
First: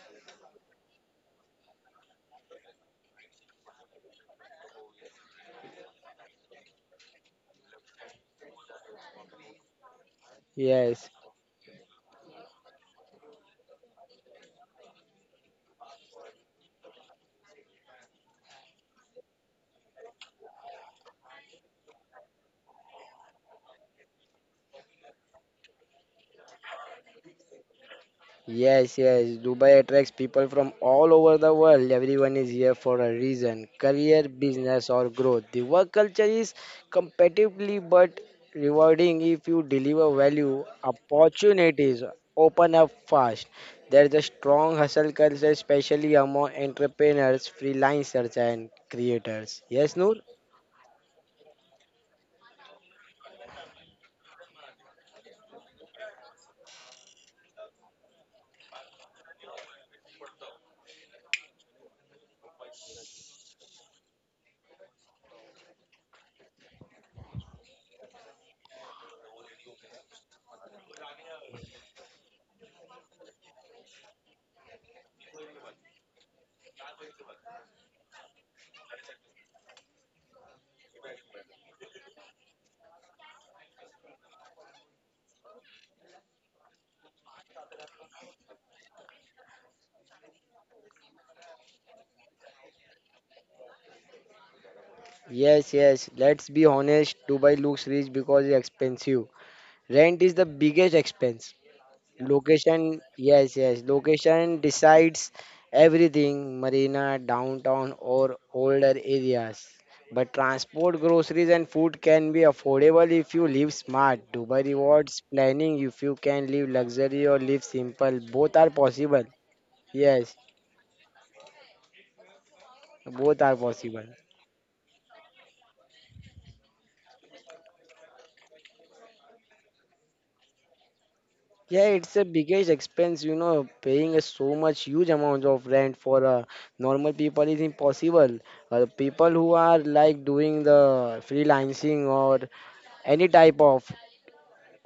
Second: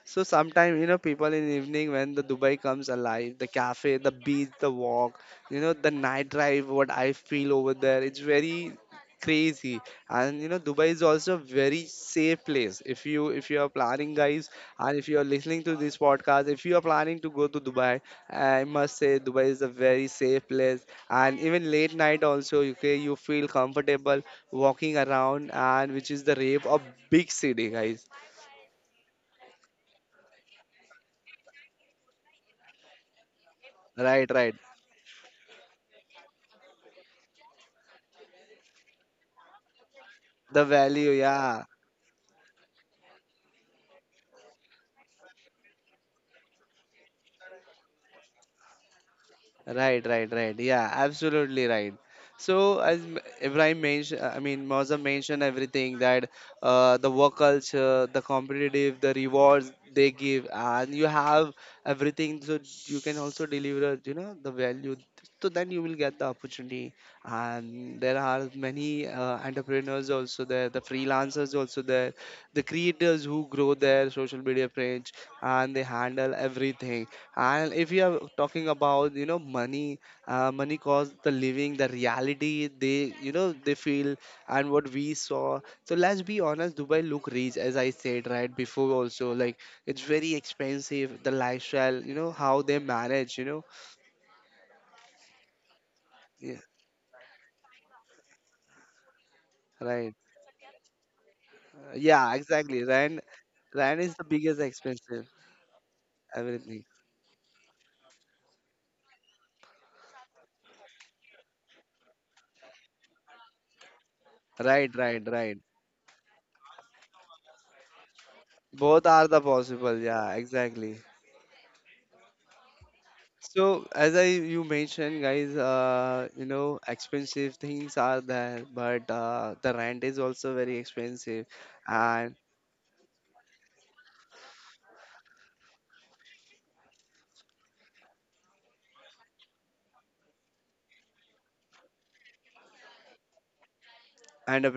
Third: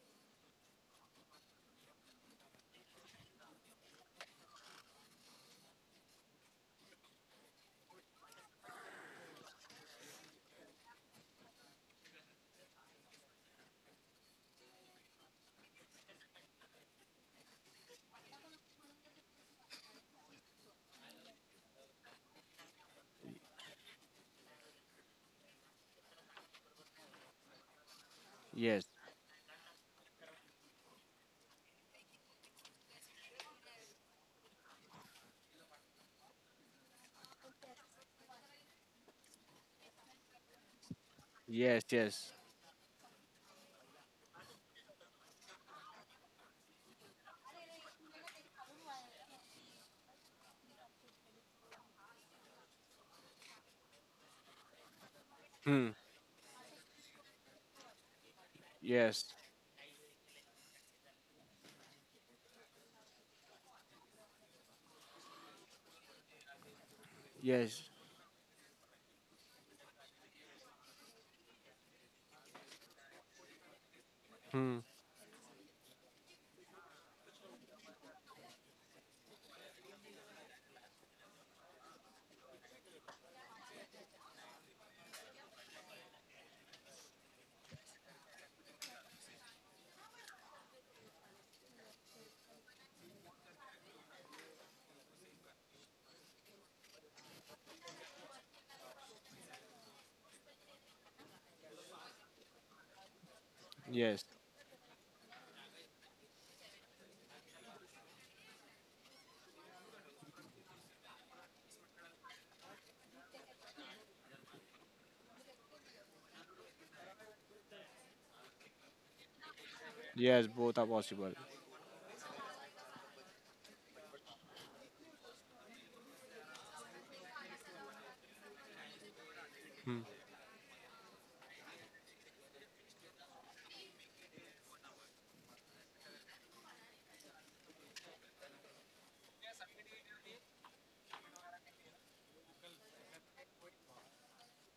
So sometimes you know people in evening when the Dubai comes alive, the cafe, the beach, the walk, you know, the night drive. What I feel over there, it's very crazy. And you know Dubai is Yes, also a very safe place. If you are planning, guys, and if you are listening to this podcast, if you are planning to go to Dubai, I must say Dubai is a very safe place. And even late night also, okay, you feel comfortable walking around, and which is the rave of big city, guys. Yes, yes, yes. Dubai attracts people from all over the world. Everyone is here for a reason career, Right, right. business, or growth. The work culture is competitively but rewarding if you deliver value. The value, yeah, yes, Opportunities yes. open up fast. There is a strong hustle culture, especially among entrepreneurs, freelancers, and creators. Yes, right, Noor? right, right, yeah, absolutely right. So as Ibrahim mentioned, I mean Mozam mentioned Hmm. everything, that the work culture, the competitive, the Yes, rewards they give, and you have everything. So you can also deliver, you know, the value, so then you will get the opportunity. yes. And there are many entrepreneurs also there, the freelancers also there, the creators who grow their social media Hmm. page and they handle everything. And if you are talking about, you know, money, money costs the living, the reality they, you know, they feel and what we saw. So let's be honest, Dubai look rich, as I said right before also. Like it's very expensive, the lifestyle, you know, how they manage, you know. Yes, yes. Let's be Yeah, honest. Dubai looks rich because it's expensive. Rent right. is the biggest expense. Yeah. Yeah, exactly. Location, Rent, yes, yes. rent is Yes, the Location biggest decides expensive, everything, everything. marina, downtown, or older areas. But transport, groceries, and food can be affordable if you live smart. Dubai Right, rewards right, right. planning if you can live luxury or live simple. Both are Both possible. are the possible. Yes, Yeah, yes. Both are exactly. possible. both are So possible. as I you mentioned, guys, you know, expensive things are there, but the rent is also very expensive, Yeah, it's a and biggest expense, you know, paying a so much huge amount of rent for normal people is impossible. People who are like doing the freelancing or any type of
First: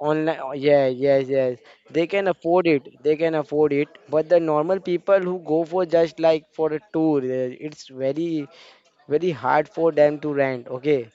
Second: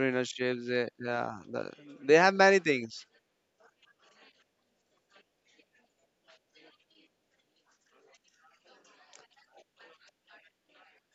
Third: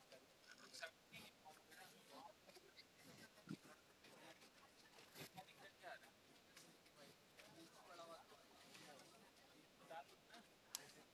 online, oh, yeah, eh, yes, yeah, yes, the, they they can have many afford it. things. They can afford it. But the normal people who go for just like for a tour, eh, it's very, very hard for them to rent. Okay,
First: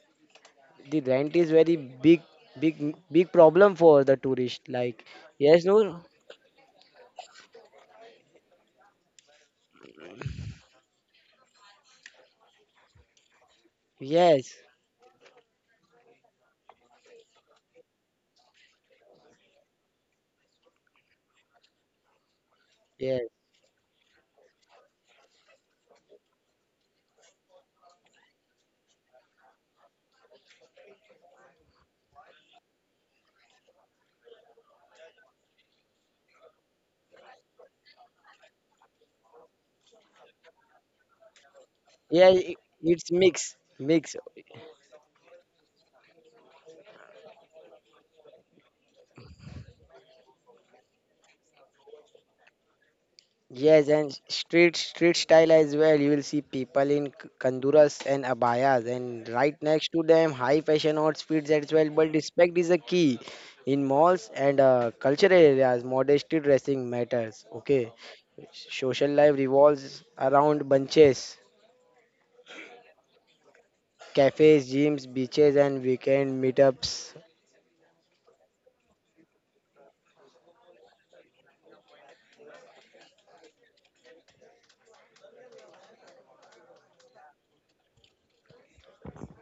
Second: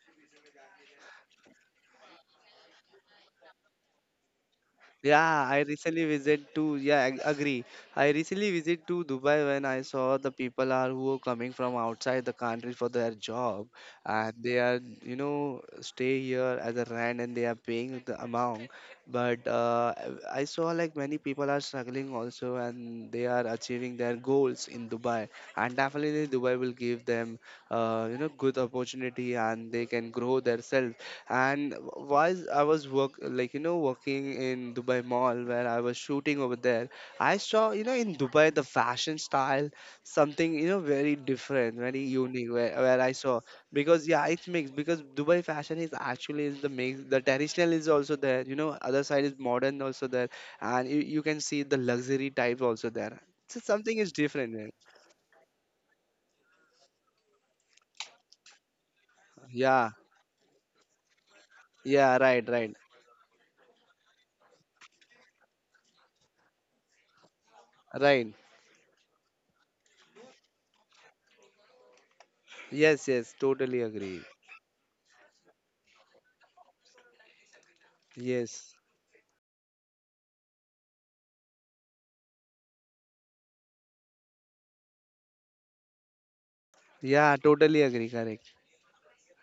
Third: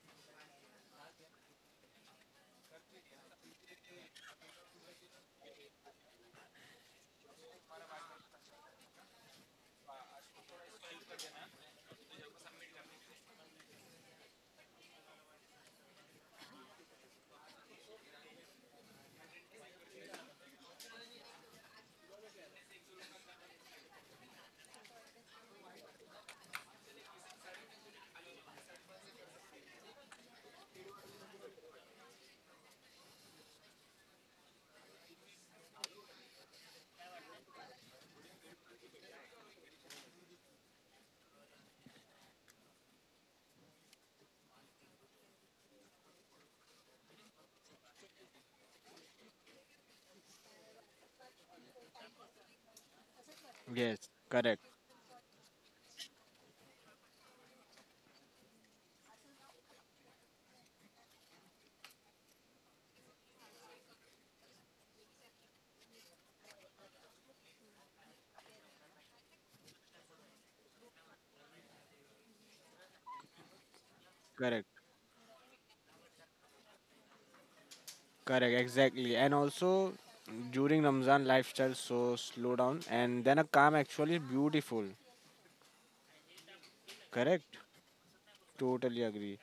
the rent is very big, big, big problem for the tourist. Like, Yeah, I yes, no, recently visit to yeah, agree. I recently visit to Dubai when I saw the people are who are coming from outside the country for their job and yes. they are, you know, stay here as a rent and they are paying the amount. But uh, I saw like many people are struggling also and they Yes. are achieving their goals in Dubai, and definitely Dubai will give them you know good opportunity and they can grow themselves. And while I was work, like, you know, working in Dubai mall where I was shooting over there, I saw, you know, in Dubai the fashion style something, you know, very different, very Yeah, unique, where I it's saw, mix, because mix. yeah, it's mixed, because Dubai fashion is actually is the mix. The traditional is also there, you know, other side is modern also there, and you can see the luxury type also there, so Yes, something Yes, is and different correct, there. street style as well. You will see people in kanduras and abayas, and right Yeah, next to them, high fashion outfits as well. But yeah, right, respect is right, a key in malls and cultural areas. Modesty dressing matters. Okay, right, social life revolves around bunches, yes, yes, totally agree, cafes, correct, gyms, beaches, and weekend meetups. correct. yes. Exactly. And also, during Ramzan, lifestyle so slow down, and then a calm actually is beautiful. Yeah, Correct. totally agree. Correct. Totally agree.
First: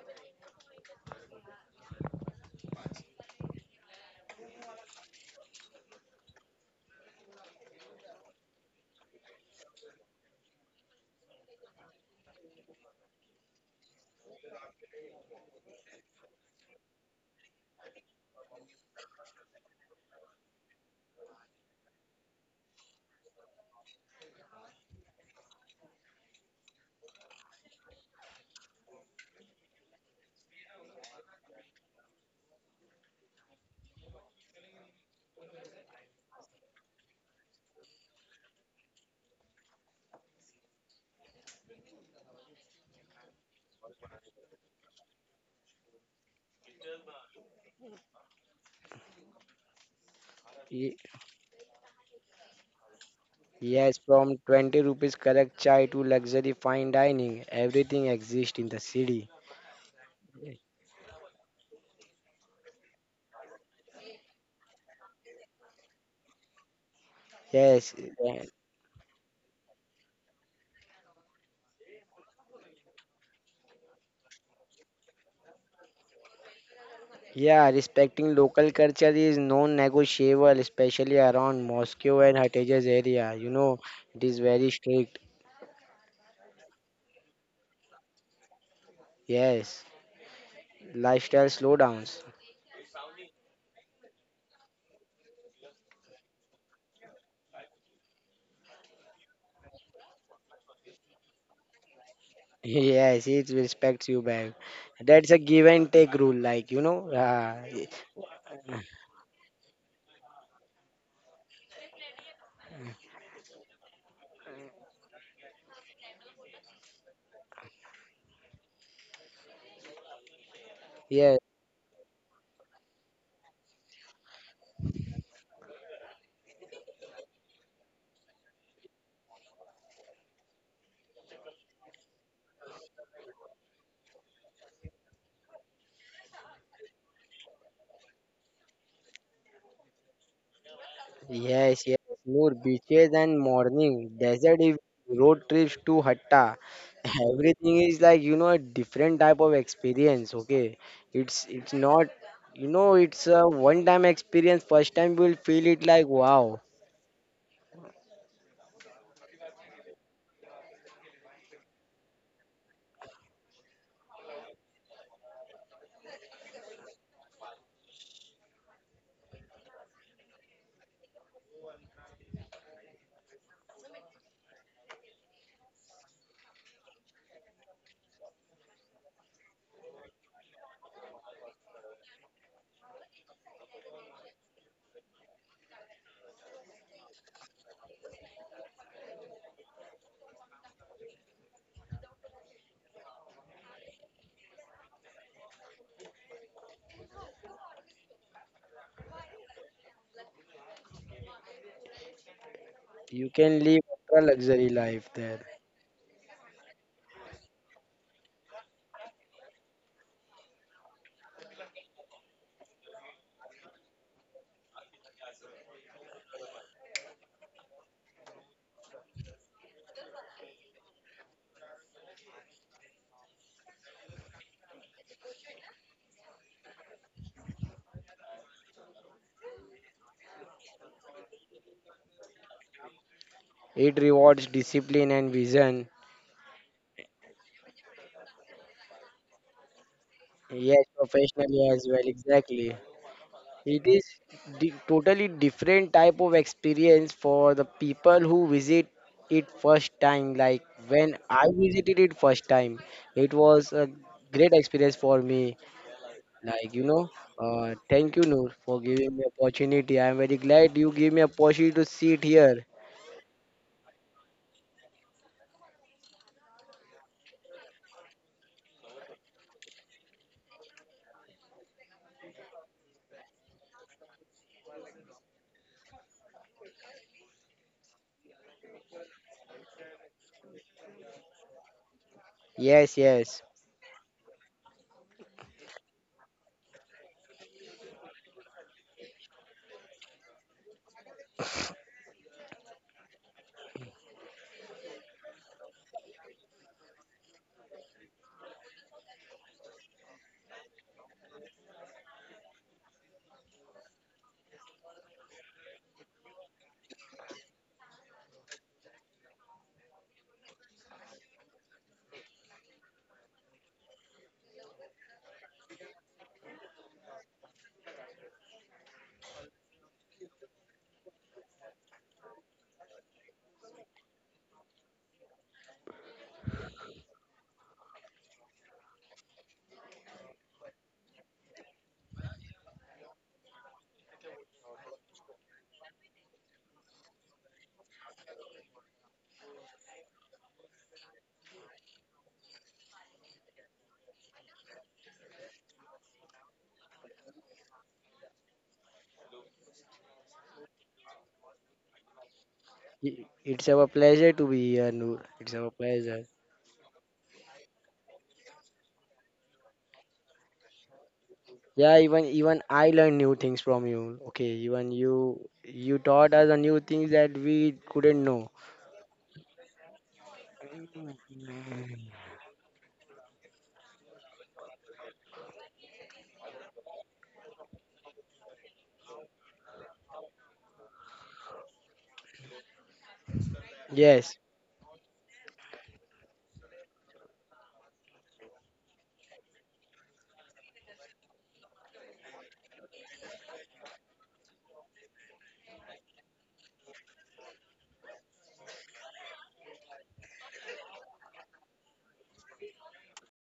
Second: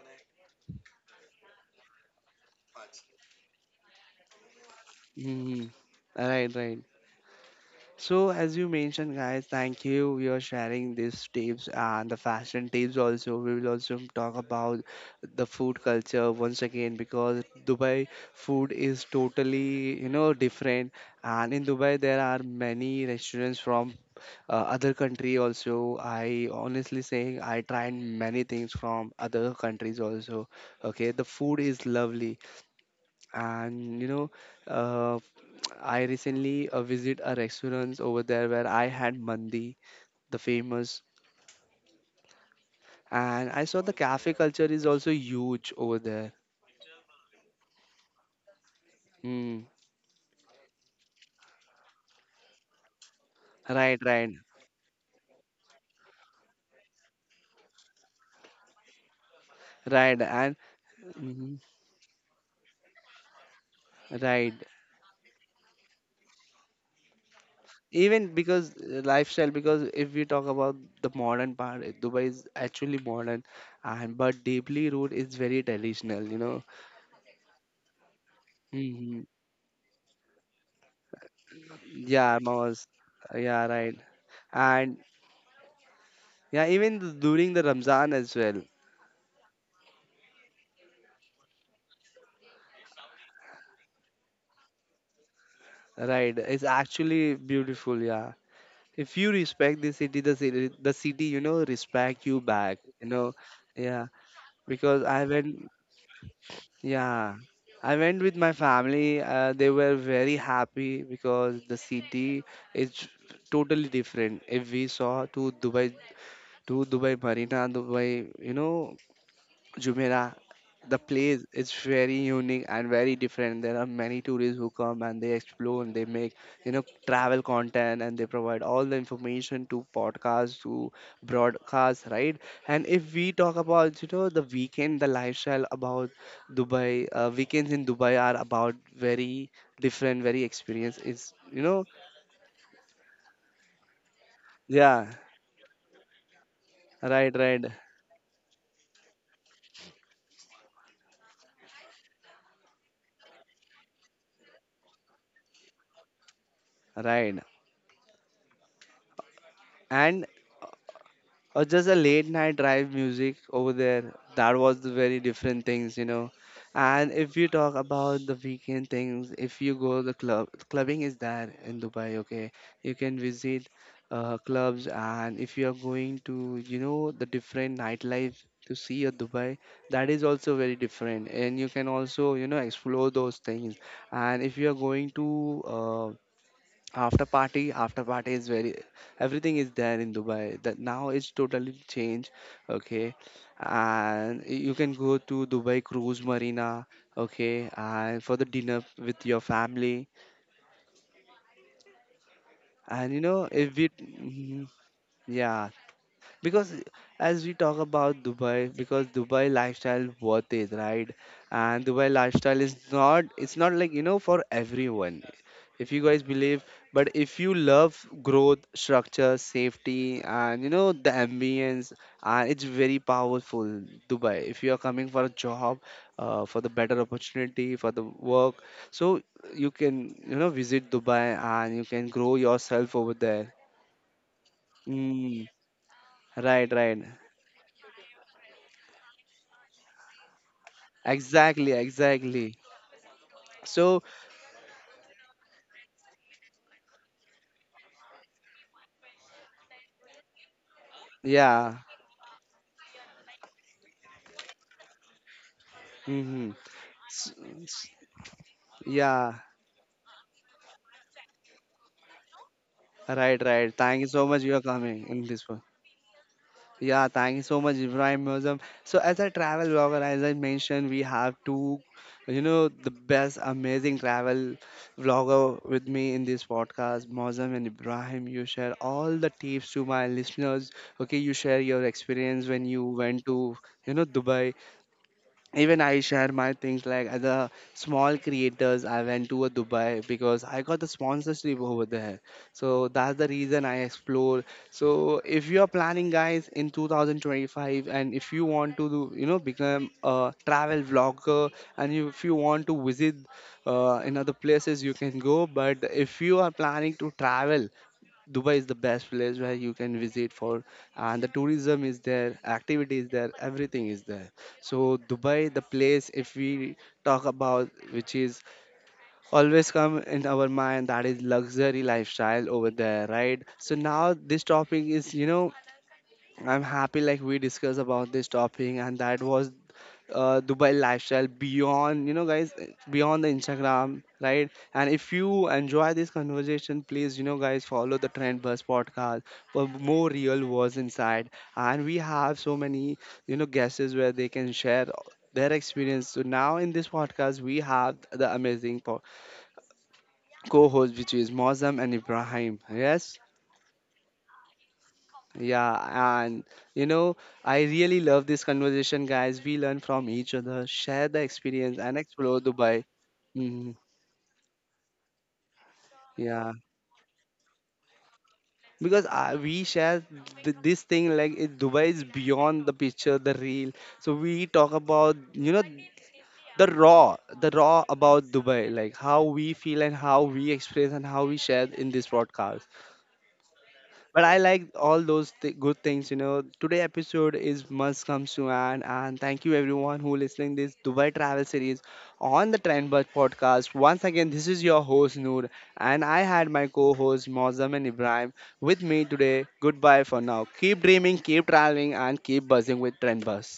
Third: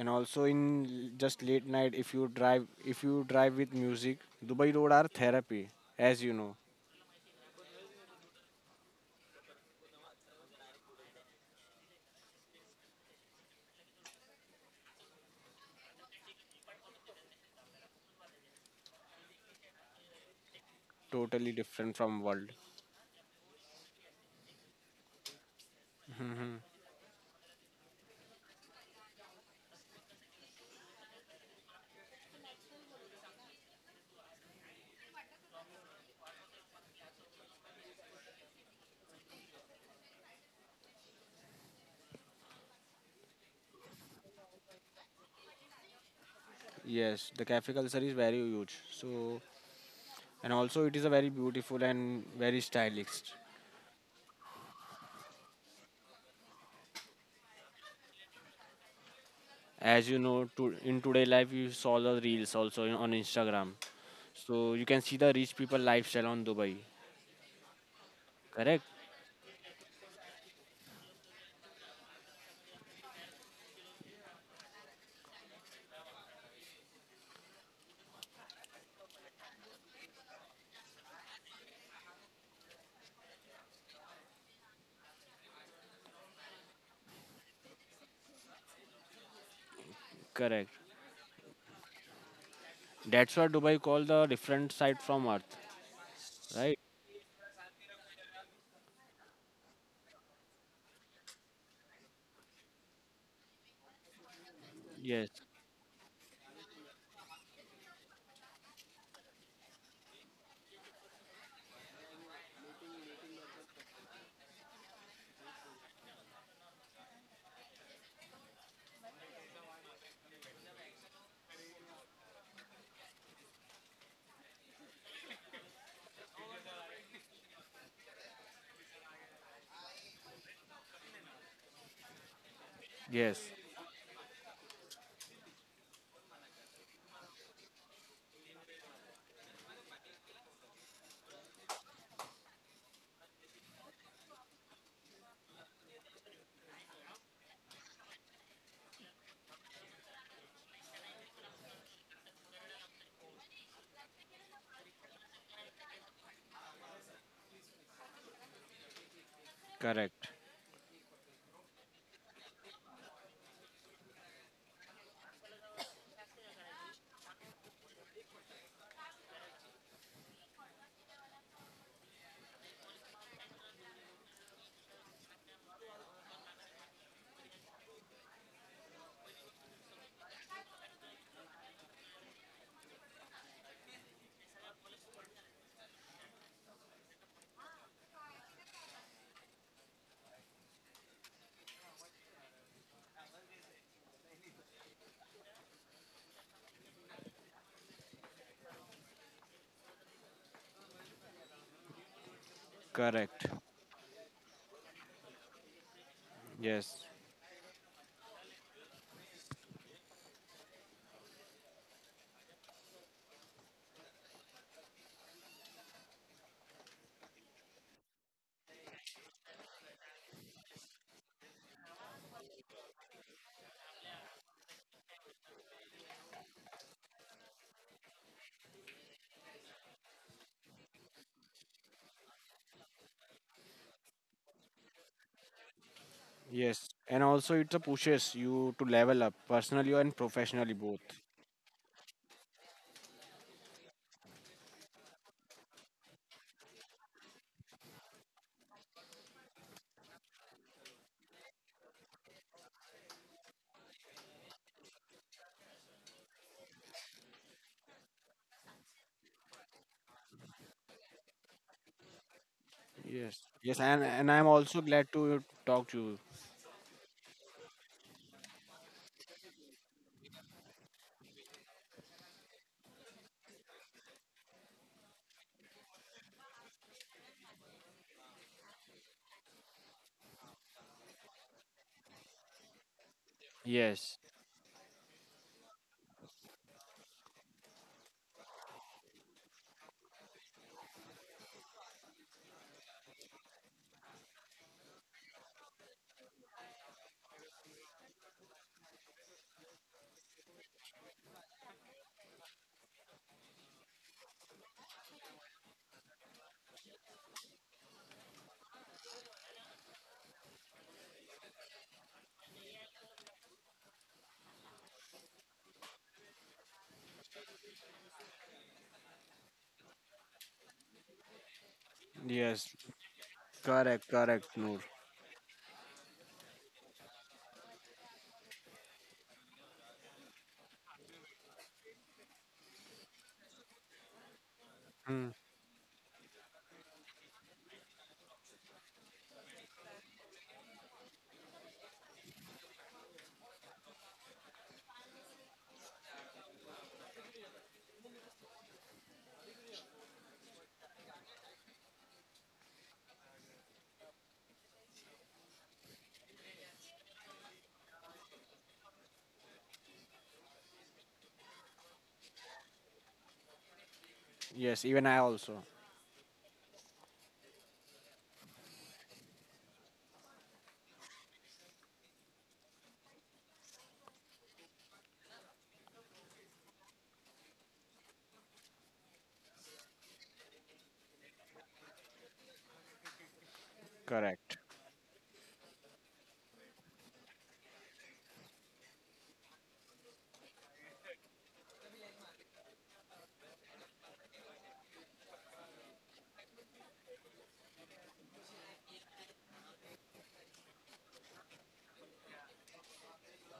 And also in just late night, if you drive, if you drive with music, Dubai road are therapy, Hmm. as you know. Right, right. So as you mentioned, guys, thank you. You're sharing these tips and the fashion tips also. We will also talk about the food culture once again, because Dubai food is totally, you know, different. Totally And in different Dubai, there from are world. many restaurants from other country also. I Hmm. honestly saying I tried many things from other countries also. Okay, the food is lovely, and you know, uh, I recently visit a restaurant over there where I had mandi, the famous, and I saw the cafe culture is also huge over there. Yes, the cafe culture is very huge. So, Mm, and also it is a very beautiful and very stylish. right, Yes, right, from 20 rupees correct chai to luxury fine dining, everything exists in the city. As right, you know and to, in today life mhm, you saw the reels also on Instagram, right, so you can see the rich people lifestyle on Dubai. Yes, even eh, because Correct, lifestyle, because if we talk about the modern part, Dubai is actually modern, and but deeply root is very traditional, you know. yeah, respecting local culture Hmm, is non-negotiable, especially around Moscow yeah and malls, Hatejas area. You yeah know, right, it is very and strict. yeah, even during the Ramzan as well, Yes, correct. lifestyle slowdowns. That's why Dubai called the different side from earth. right? It's Right. actually beautiful. Yeah, if you respect the city, the city, you know, respect you back. You Yes, know, it yeah, respects you back. because I Yes, That's a give went, and take rule. yeah, Uh, I went with my family. They were very happy because the city is totally different. If we saw to Dubai Marina, Dubai, you know, Jumeirah, the yes. place is very unique and very different. There are many tourists who come and they explore and they make, you know, travel content and they provide all the information to podcasts, to broadcasts, right? And if we yes, talk about, you know, the weekend, the lifestyle about Dubai, weekends in Dubai are about very different, very experience. It's, you know, Yes, yes, more beaches and morning, desert even, yeah, road trips to Hatta. right, right, Everything is like, a different type of experience, okay? It's not, it's a one-time experience. First time you will feel it like, wow, right. And correct. or just a late night drive music over there, that was the very different things, you know. And if you talk about the weekend things, if you go the club, clubbing is there in Dubai, okay, you can visit clubs, and if you are going to, you know, the different nightlife to see at Dubai, that is also very different, and you can also, you know, explore those things. And if you are going to uh, after party is very, everything is there in Dubai, that now it's totally changed, okay. And you can go to Dubai cruise marina, okay, and for the dinner with your family. And you you know, Correct. can if live we. a Mhm. luxury life there. Yeah, because Yes. as we talk about Dubai, because Dubai lifestyle worth it, right? And Dubai lifestyle is not, it's not like, you know, for everyone, if you guys believe. But if you love growth, structure, safety, and you know, the ambience, and it's very powerful. Dubai, if you are coming for a job, for the better opportunity, for the work, so you can, you know, visit Dubai and you can grow yourself over there. It rewards discipline and Mm, vision. right, Yes. right. And also it pushes you to level up personally and professionally Yes, both. professionally Exactly, as well, exactly. exactly. It So, is totally different type of experience for the people who visit it first time. Like when I yeah. visited it first time, it was a great experience for me. Mm-hmm. Like you know, thank you Noor for giving me Yeah, opportunity. I am very glad you gave me opportunity to sit here. Yes. right, right. Yes. Thank you so And much, I'm you are also coming glad in to this one. talk to you. Yeah, thank you so much, Ibrahim Muazzam. So, as a travel blogger, as I mentioned, we have two, you know, the best, amazing travel vlogger with me in this podcast, Muazzam and Ibrahim. You share all the tips to my listeners. Okay, you share your experience when you Yes, went yes. to, you know, Yes. Dubai. Even I share my things like as a small creators. I went to a Dubai because I got the sponsorship over there. So that's the reason I explore. So if you are planning, guys, in 2025, and if you want to, do, you know, become a travel vlogger, and you, if you want to visit in other places, you can go. But if you are planning to travel, Dubai is the best place where you can visit for, and the tourism is there, activity is there, everything is there. So Dubai, the place if we talk about, which is always come in our mind, that is luxury lifestyle Yes. over there, right? So Correct. now this Correct, Noor. topic is, you know, I'm happy like we discussed about this topic, and that was Dubai lifestyle beyond, you know, guys, beyond the Instagram, right? And if Hmm. you enjoy this conversation, please, you know, guys, follow the Trend Buzz podcast for more real words inside. And we have so many, you know, guests where they can share their experience. So now in this podcast, we have the amazing co host, which is Mozam and Ibrahim. Yes. It's our pleasure to be here, Noor. It's our Yeah, pleasure. and you know, I really love this conversation, guys. We learn from each other, share the experience, and Yeah, even explore even Dubai. I learned new things Mm, from you. Okay, Yes. even Even I you also. you taught yeah, us a new things that we couldn't know. because we share this thing like it, Dubai is beyond the picture, the real. So we talk about, you know, the raw about Dubai, like how we feel and how we experience and how we share in this broadcast. But Yes, I Correct. like all those good things, you know, today episode is must comes to an and, thank you everyone who listening this Dubai travel series on the TrendBus podcast. Once again, this is your host Noor, and I had my co-host Mozam and Ibrahim with me today. Goodbye for now, keep dreaming, keep traveling, and keep buzzing with TrendBus.